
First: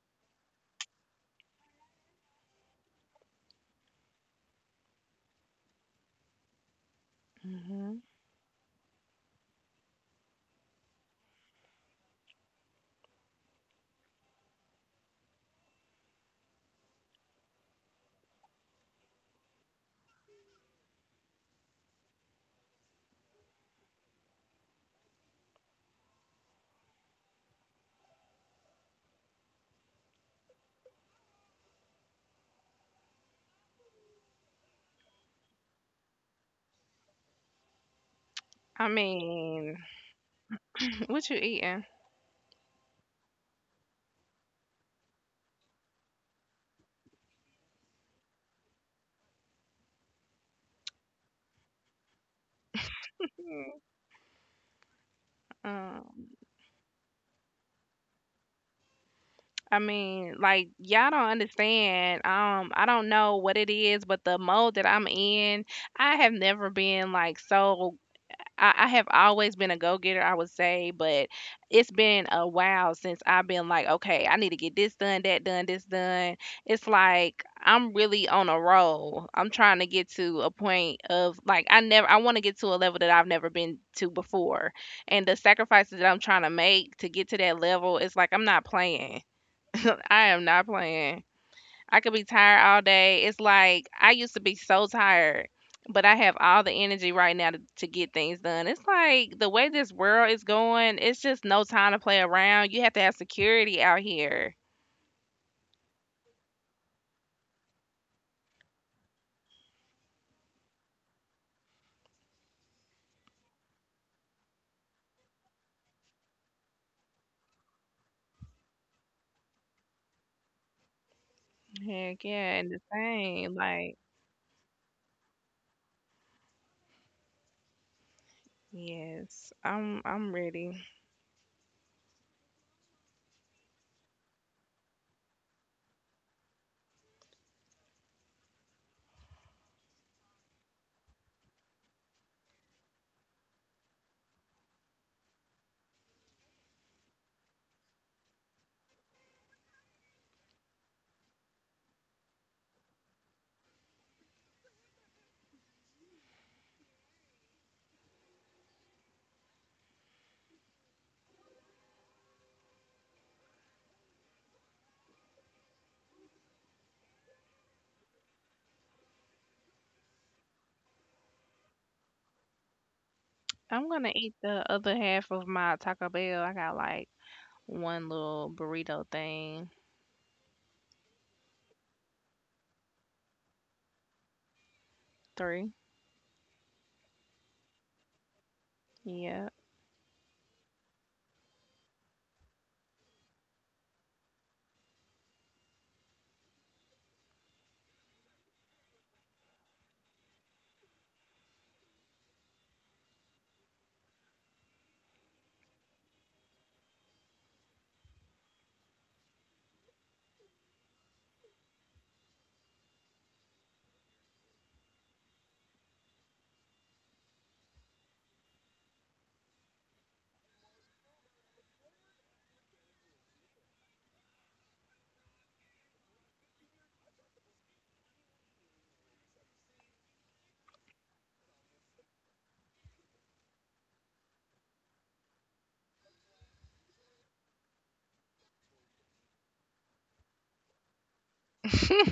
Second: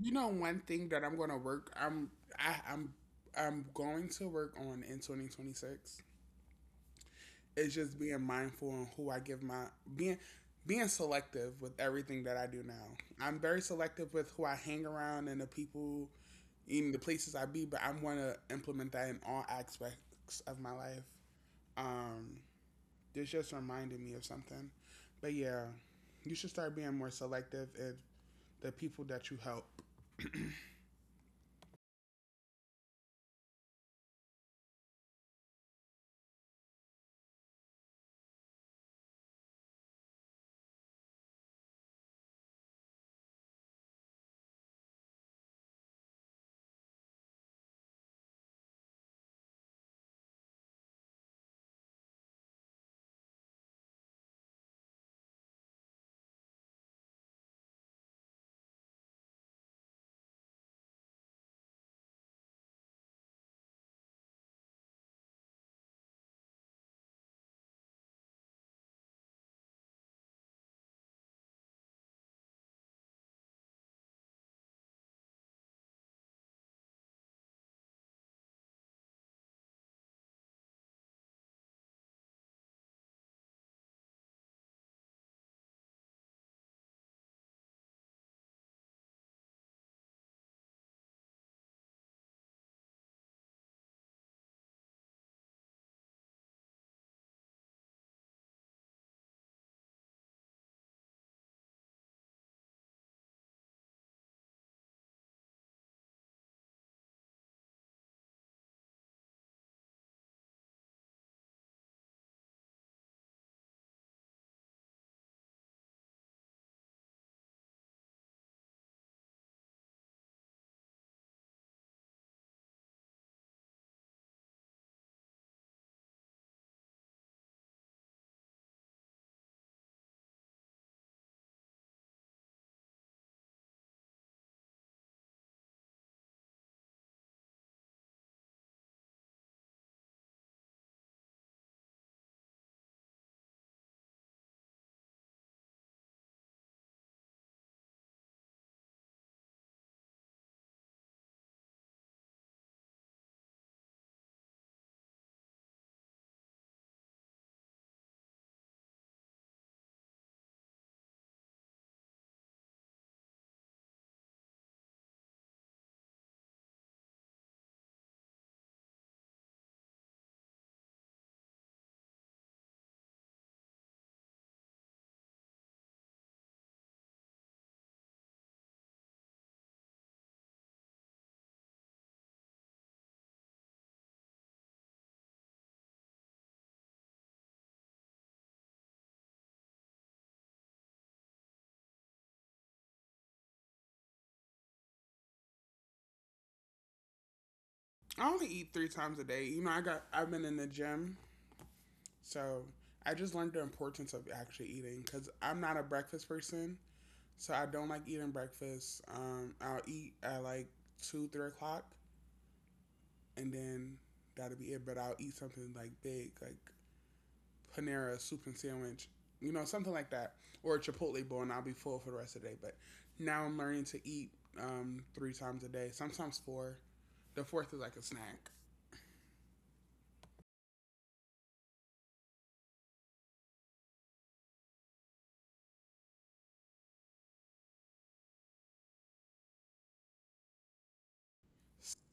S2: You know one thing that I'm gonna work. I'm I, I'm going to work on in 2026. Is just
S1: Hmm.
S2: being mindful on who I give my, being being selective with everything that I do now. I'm very selective with who I hang around and the people, even the places I be. But I'm gonna implement that in all aspects of my life. Um, This just reminded me of something. But yeah, you should start being more selective if the people that you help.
S1: I mean, what you eating? Um, I mean, like y'all don't understand. I don't know what it is, but the mode that I'm in, I have never been I have always been a go getter, I would say, but it's been a while since I've been like, okay, I need to get this done, that done, this done. It's like I'm really on a roll. I'm trying to get to a point of like, I never, I want to get to a level that I've never been to before. And the sacrifices that I'm trying to make to get to that level, it's like I'm not playing. I am not playing. I could be tired all day. It's like I used to be so tired, but I have all the energy right now to get things done. It's like the way this world is going, it's just no time to play around. You have to have security out here. Heck yeah, and the same. Like, yes, I'm ready. I'm gonna eat the other half of my Taco Bell. I got like one little burrito thing. Three. Yeah.
S2: I only eat three times a day. You know, I've been in the gym, so I just learned the importance of actually eating, because I'm not a breakfast person, so I don't like eating breakfast. I'll eat at like two, 3 o'clock, and then that'll be it. But I'll eat something like big, like Panera soup and sandwich, you know, something like that, or a Chipotle bowl, and I'll be full for the rest of the day. But now I'm learning to eat three times a day, sometimes four. The fourth is like a snack.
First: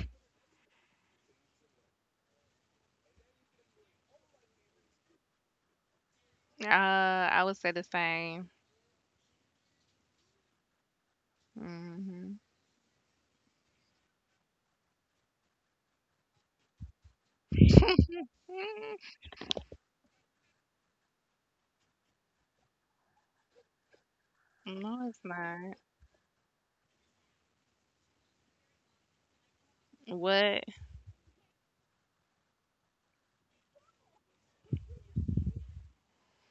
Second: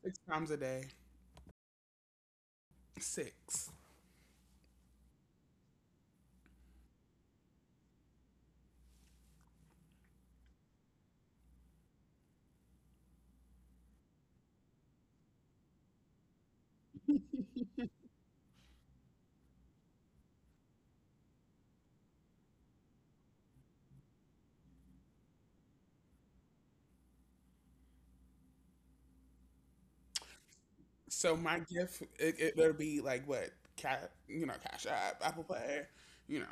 S2: Six times a day, six.
S1: I would say the same. Hmm. No, it's not. What?
S2: So my gift, it'll be like what, cat, you know, Cash App, Apple Pay, you know.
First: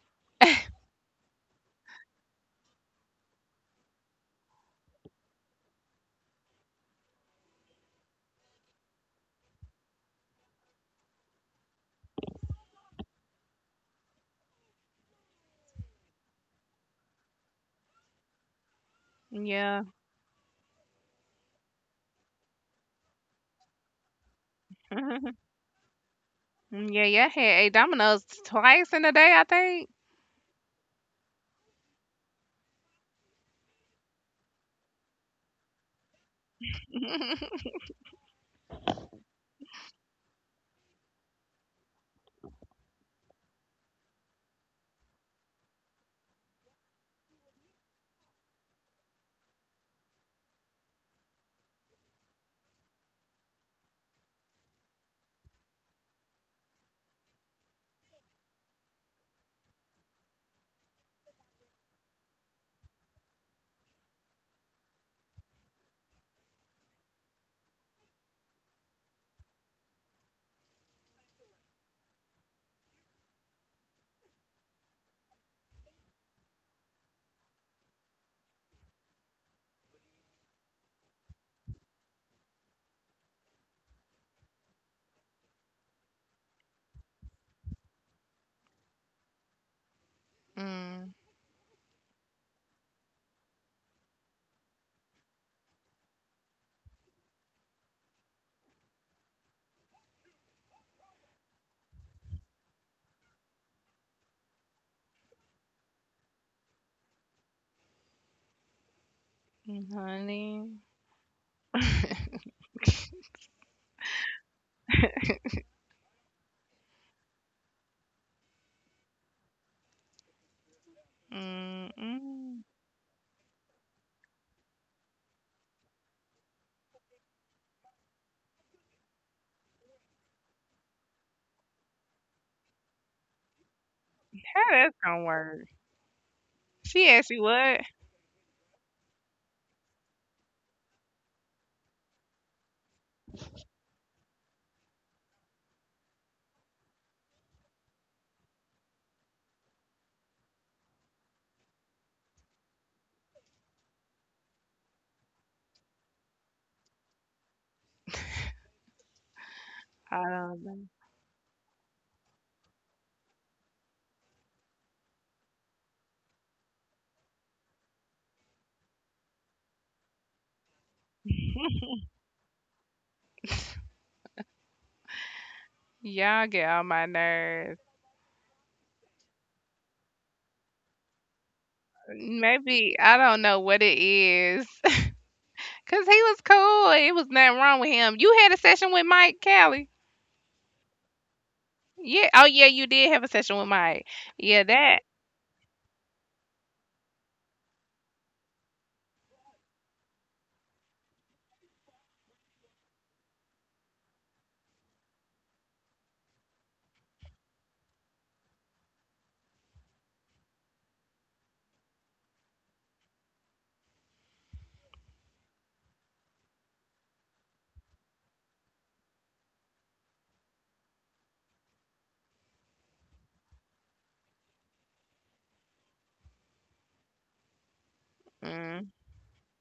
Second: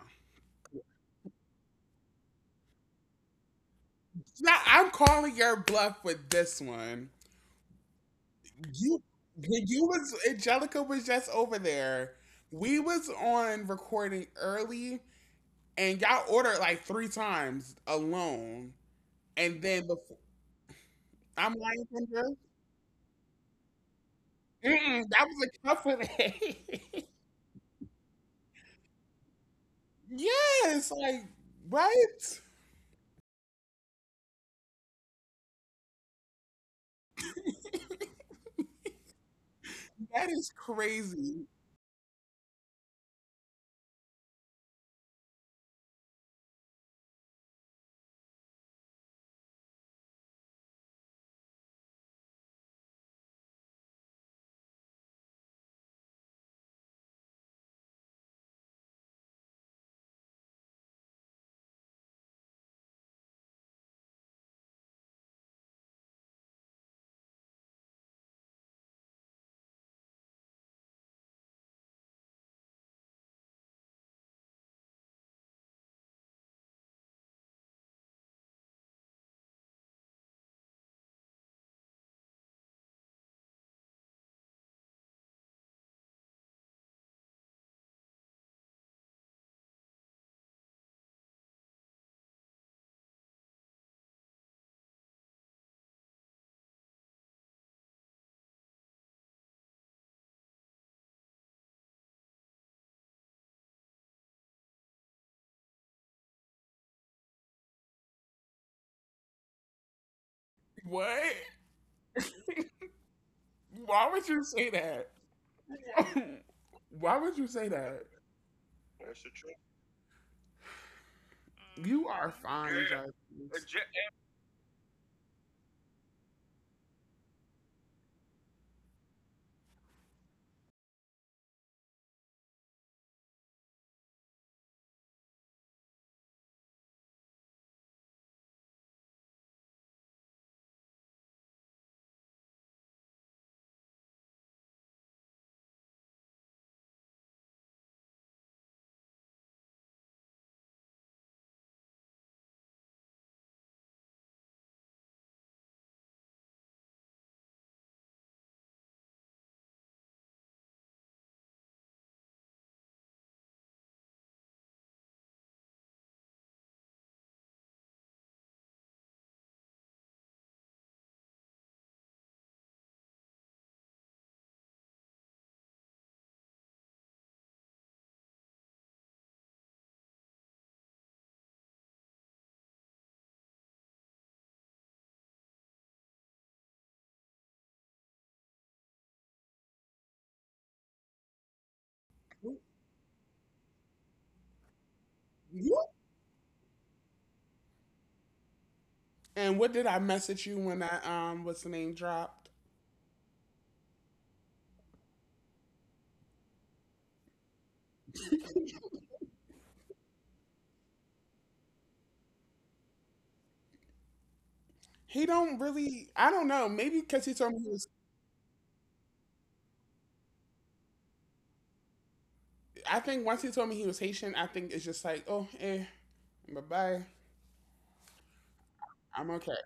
S2: Now I'm calling your bluff with this one. You, when you was Angelica was just over there. We was on recording early, and y'all ordered like three times alone, and then
S1: Yeah.
S2: before I'm lying, Kendra. Mm-mm, that was a cup of
S1: Yeah,
S2: it.
S1: yeah, I had ate Domino's twice in a day, I think.
S2: Yes, like what? That is crazy.
S1: mm, honey.
S2: What? Why would you say that? Why would you say that? That's the truth. You are
S1: Mm-mm.
S2: fine, Yeah. Justice.
S1: How that's gonna work? She asked you what? I don't know. Y'all get on my nerves. Mm, maybe I don't know what it is. Cause he was cool. It was nothing wrong with him. You had a session with Mike Callie. Yeah.
S2: A
S1: Oh yeah, you did have a session with Mike. Yeah, that.
S2: You- And what did I message you when I what's the name dropped? He don't really I don't know, maybe because he told me he was I think once he told me he was Haitian, I think it's just like, oh, eh, bye bye.
S1: Mm,
S2: I'm okay.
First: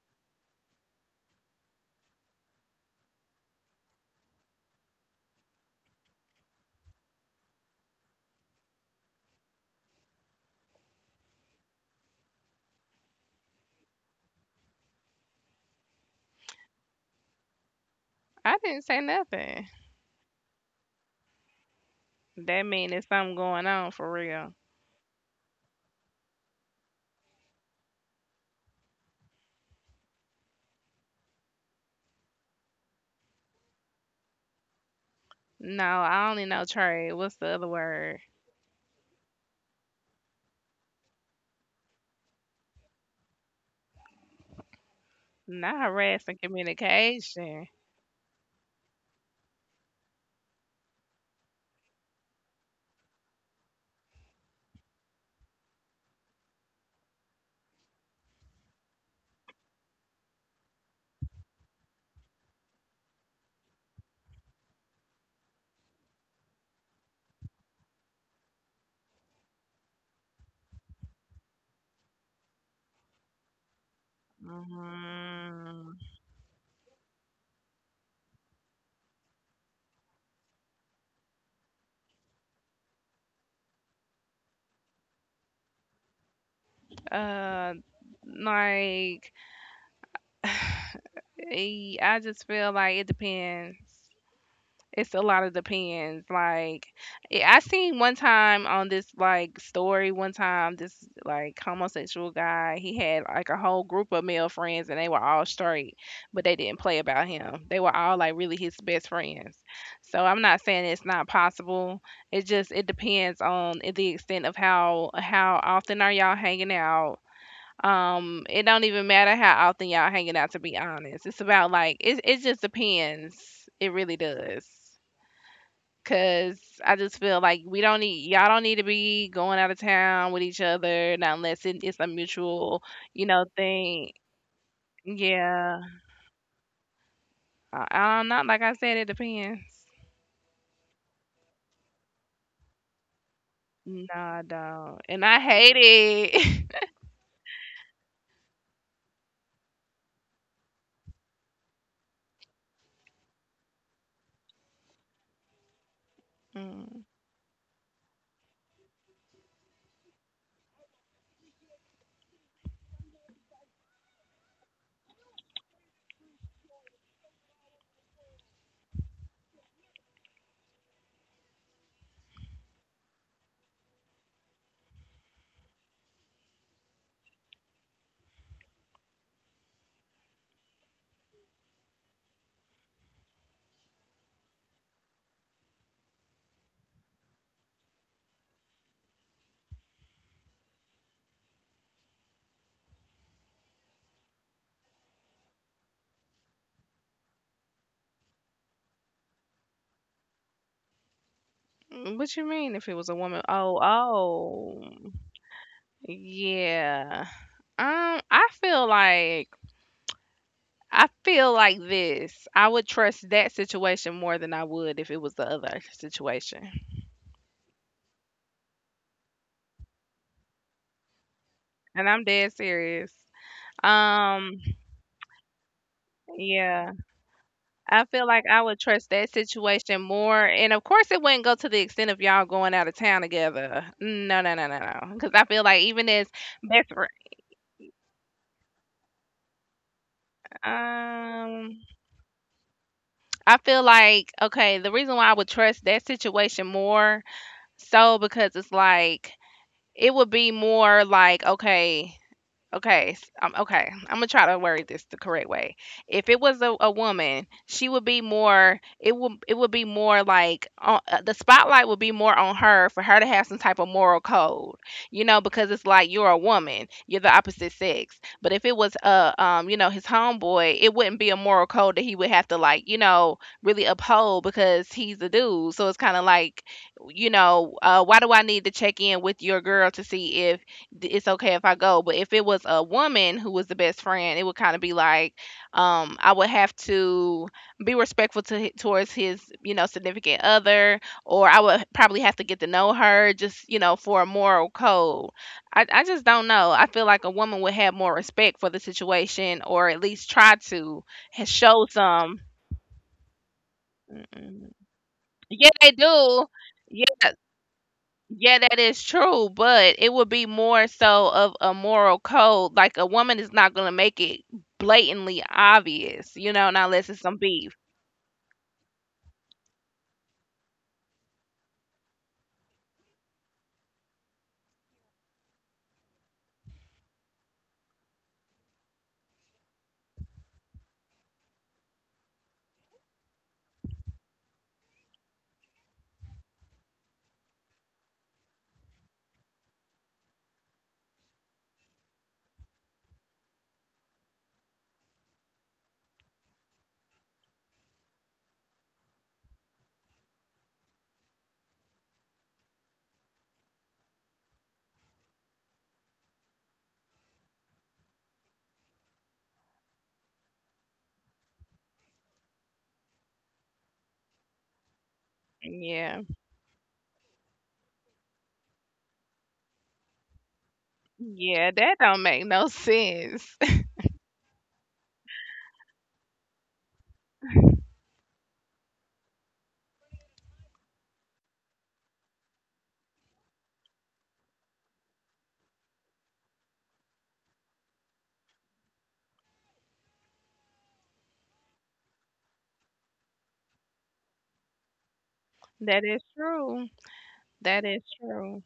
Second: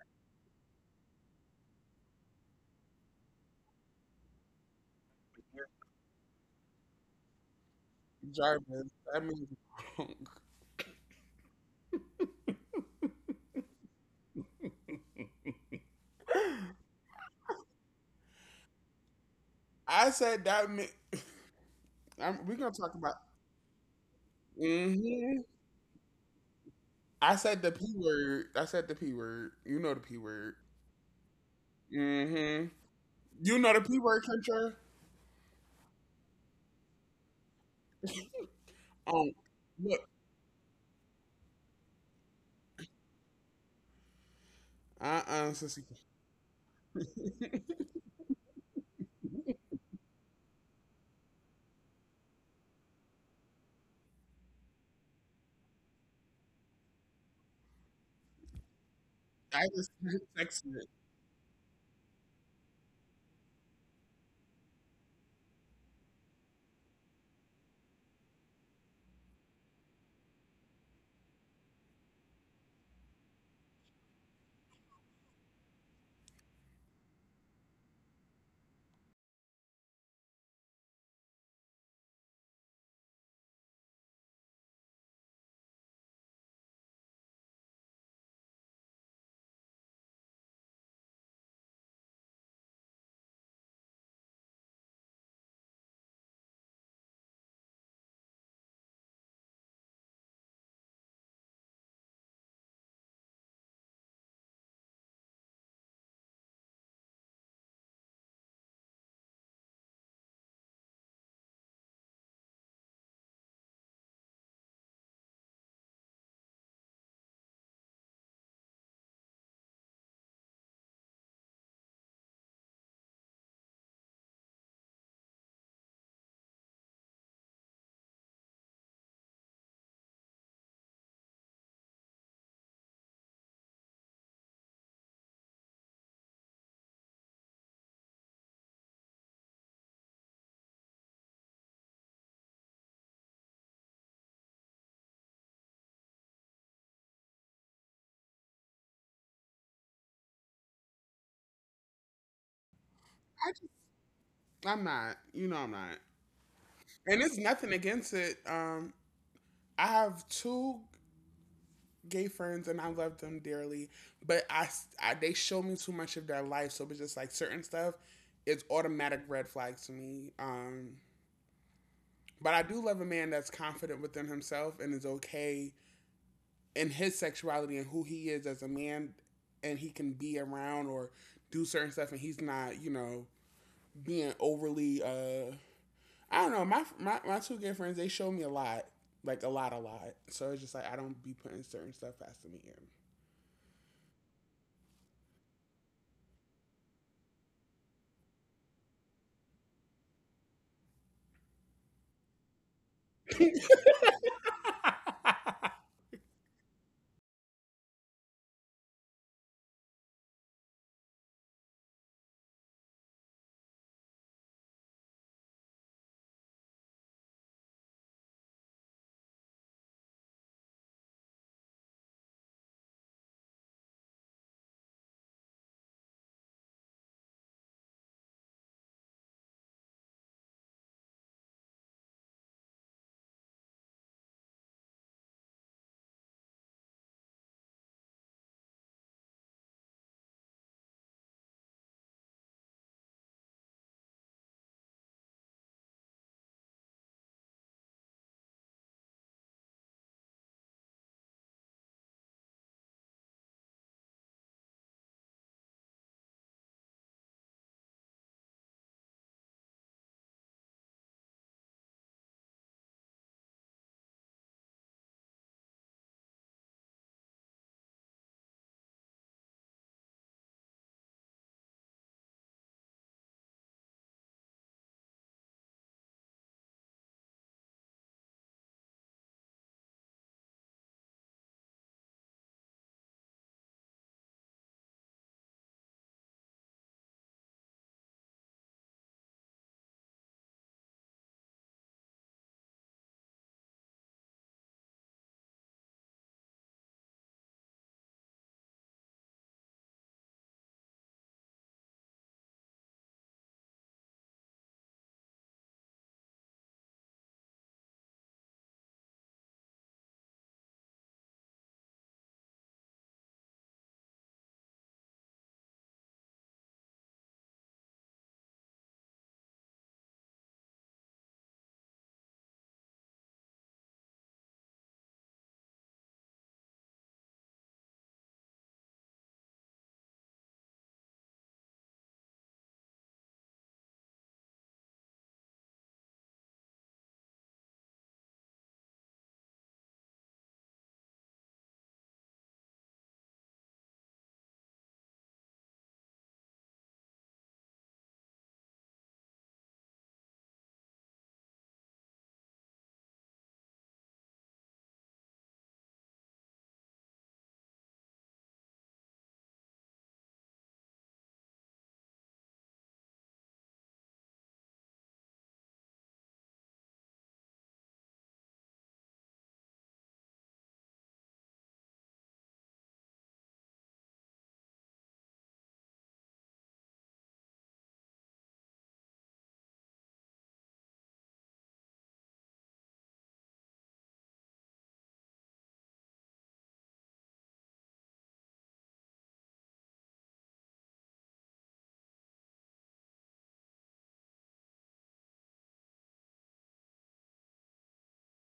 S2: Jarvis, that means wrong.
S1: I didn't say nothing.
S2: I said that. Means we're
S1: That
S2: gonna
S1: mean
S2: talk
S1: there's
S2: about.
S1: something going on for real.
S2: Hmm. I said the p word. I said the p word. You know the p word. Hmm. You know the p word, Kendra.
S1: No, I only know trade. What's the other word?
S2: Oh, look. Uh,
S1: Not
S2: sissy.
S1: harassing communication.
S2: I just texted it.
S1: Mm, uh, like I just feel like it depends. It's a lot of depends. Like I seen one time on this like story one time this like homosexual guy, he had like a whole group of male friends and they were all straight, but they didn't play about him. They were all like really his best friends. So I'm not saying it's not possible. It just it depends on the extent of how often are y'all hanging out. It don't even matter how often y'all hanging out to be honest. It's about like it just depends. It really does. 'Cause I just feel like we don't need y'all don't need to be going out of town with each other, not unless it's a mutual, you know, thing. Yeah, I don't, like I said, it depends. No, I don't, and I hate it.
S2: I just, I'm not. You know I'm not. And it's nothing against it. I have two gay friends and I love them dearly, but I they show me too much of their life, so it's just like certain stuff is automatic red flags to me. But I do love a man that's confident within himself and is okay in his sexuality and who he is as a man, and he can be around or do certain stuff, and he's not, you know, being overly. I don't know. My two gay friends they show me a lot, like a lot, a lot. So it's just like I don't be putting certain stuff past me. In.
S1: What you mean if it was a woman? Oh, yeah. I feel like this. I would trust that situation more than I would if it was the other situation. And I'm dead serious. Um, yeah, I feel like I would trust that situation more, and of course, it wouldn't go to the extent of y'all going out of town together. No, no, no, no, no. Because I feel like even as best friend, um, I feel like okay, the reason why I would trust that situation more so because it's like it would be more like okay. Okay. I'm gonna try to word this the correct way. If it was a woman, she would be more. It would be more like the spotlight would be more on her for her to have some type of moral code, you know, because it's like you're a woman, you're the opposite sex. But if it was a you know, his homeboy, it wouldn't be a moral code that he would have to like, you know, really uphold because he's a dude. So it's kind of like, you know, why do I need to check in with your girl to see if it's okay if I go. But if it was a woman who was the best friend, it would kind of be like, I would have to be respectful to towards his, you know, significant other, or I would probably have to get to know her just, you know, for a moral code. I just don't know. I feel like a woman would have more respect for the situation, or at least try to show some. Mm, mm. Yeah, they do. Yeah, yeah, that is true, but it would be more so of a moral code. Like a woman is not gonna make it blatantly obvious, you know, not unless it's some beef. Yeah. Yeah, that don't make no sense. That is true. That is true.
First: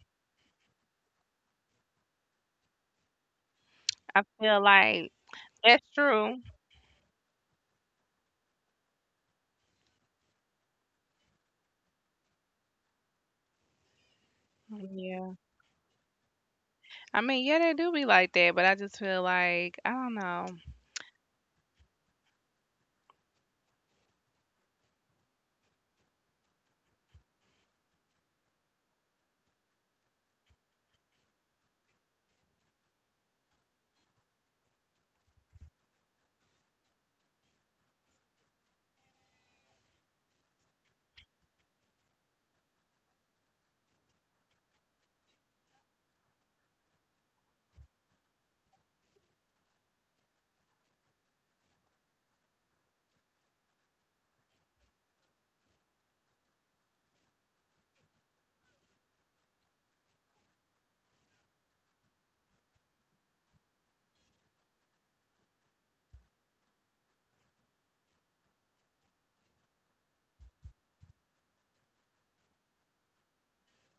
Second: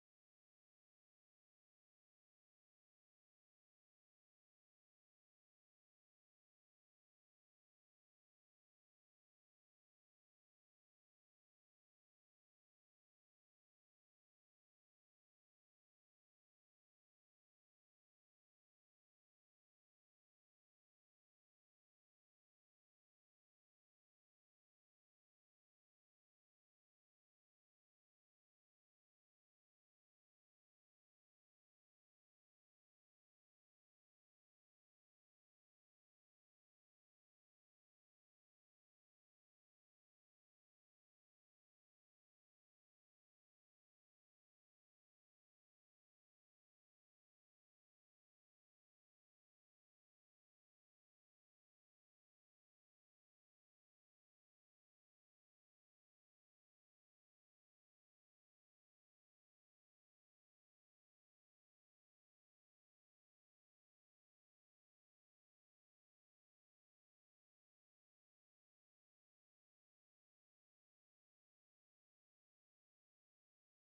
S1: I feel like that's true. Yeah. I mean, yeah, they do be like that, but I just feel like I don't know.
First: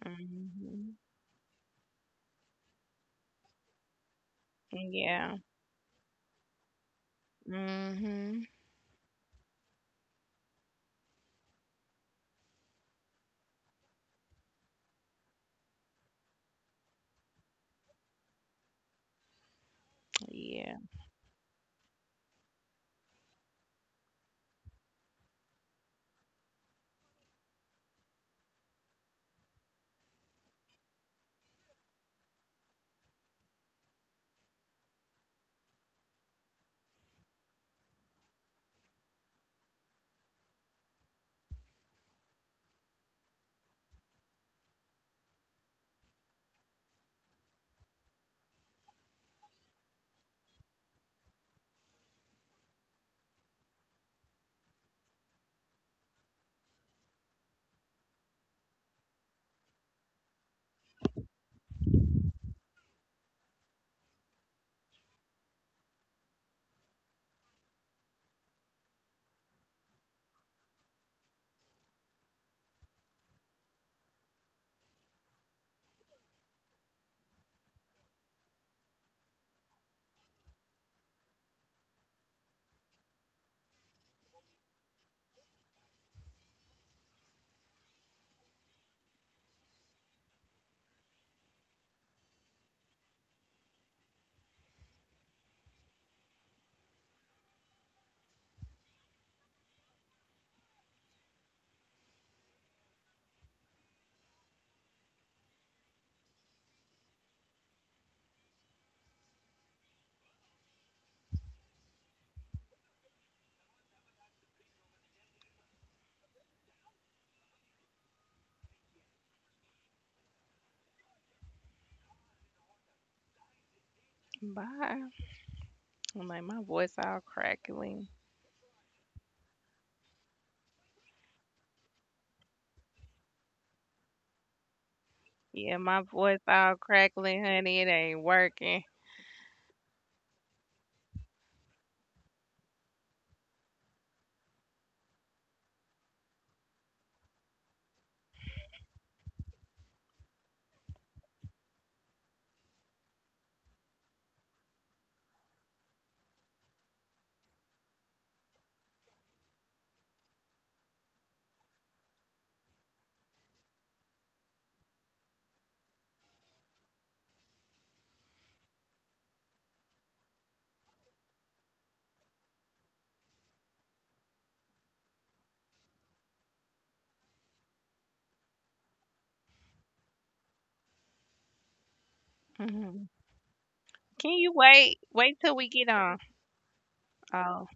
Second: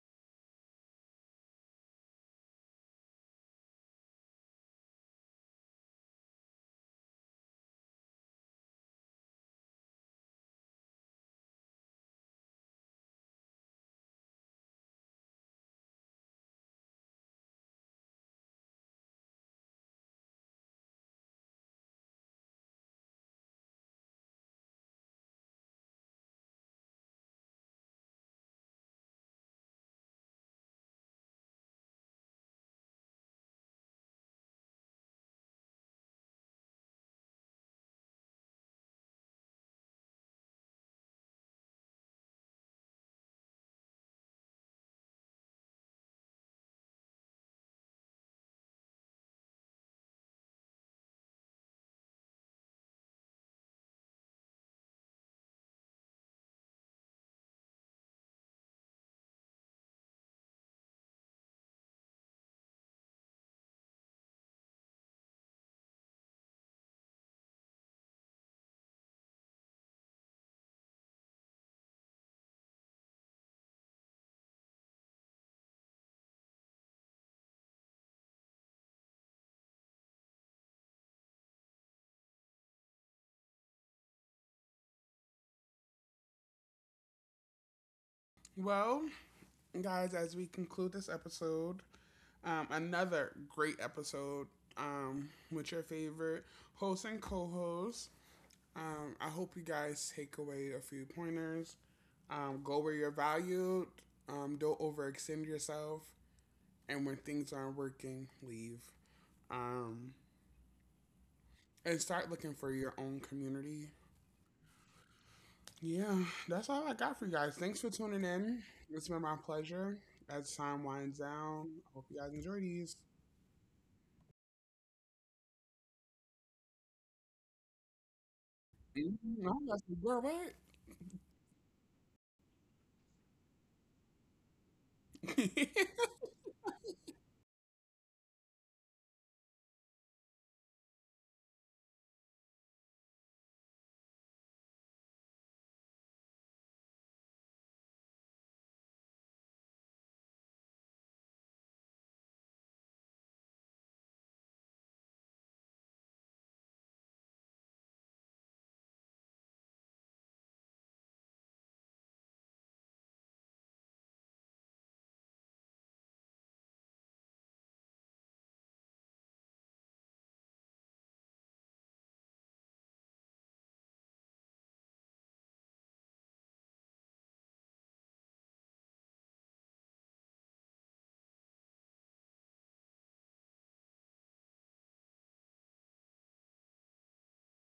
S1: Hmm. Yeah. Hmm. Yeah.
S2: Well, guys, as we conclude this episode, another great episode with your favorite host and co host. I hope you guys take away a few pointers. Go where you're valued. Don't overextend yourself. And when things aren't working, leave. Um, and start looking for your own community. Yeah, that's all I got for you guys. Thanks for tuning in. It's been my pleasure. As time winds down, I hope you guys enjoy these.
S1: Bye. I'm like my voice all crackly.
S2: Mm, I got some good, right.
S1: Yeah, my voice all crackling, honey. It ain't working. Can you wait? Wait till we get on. Oh.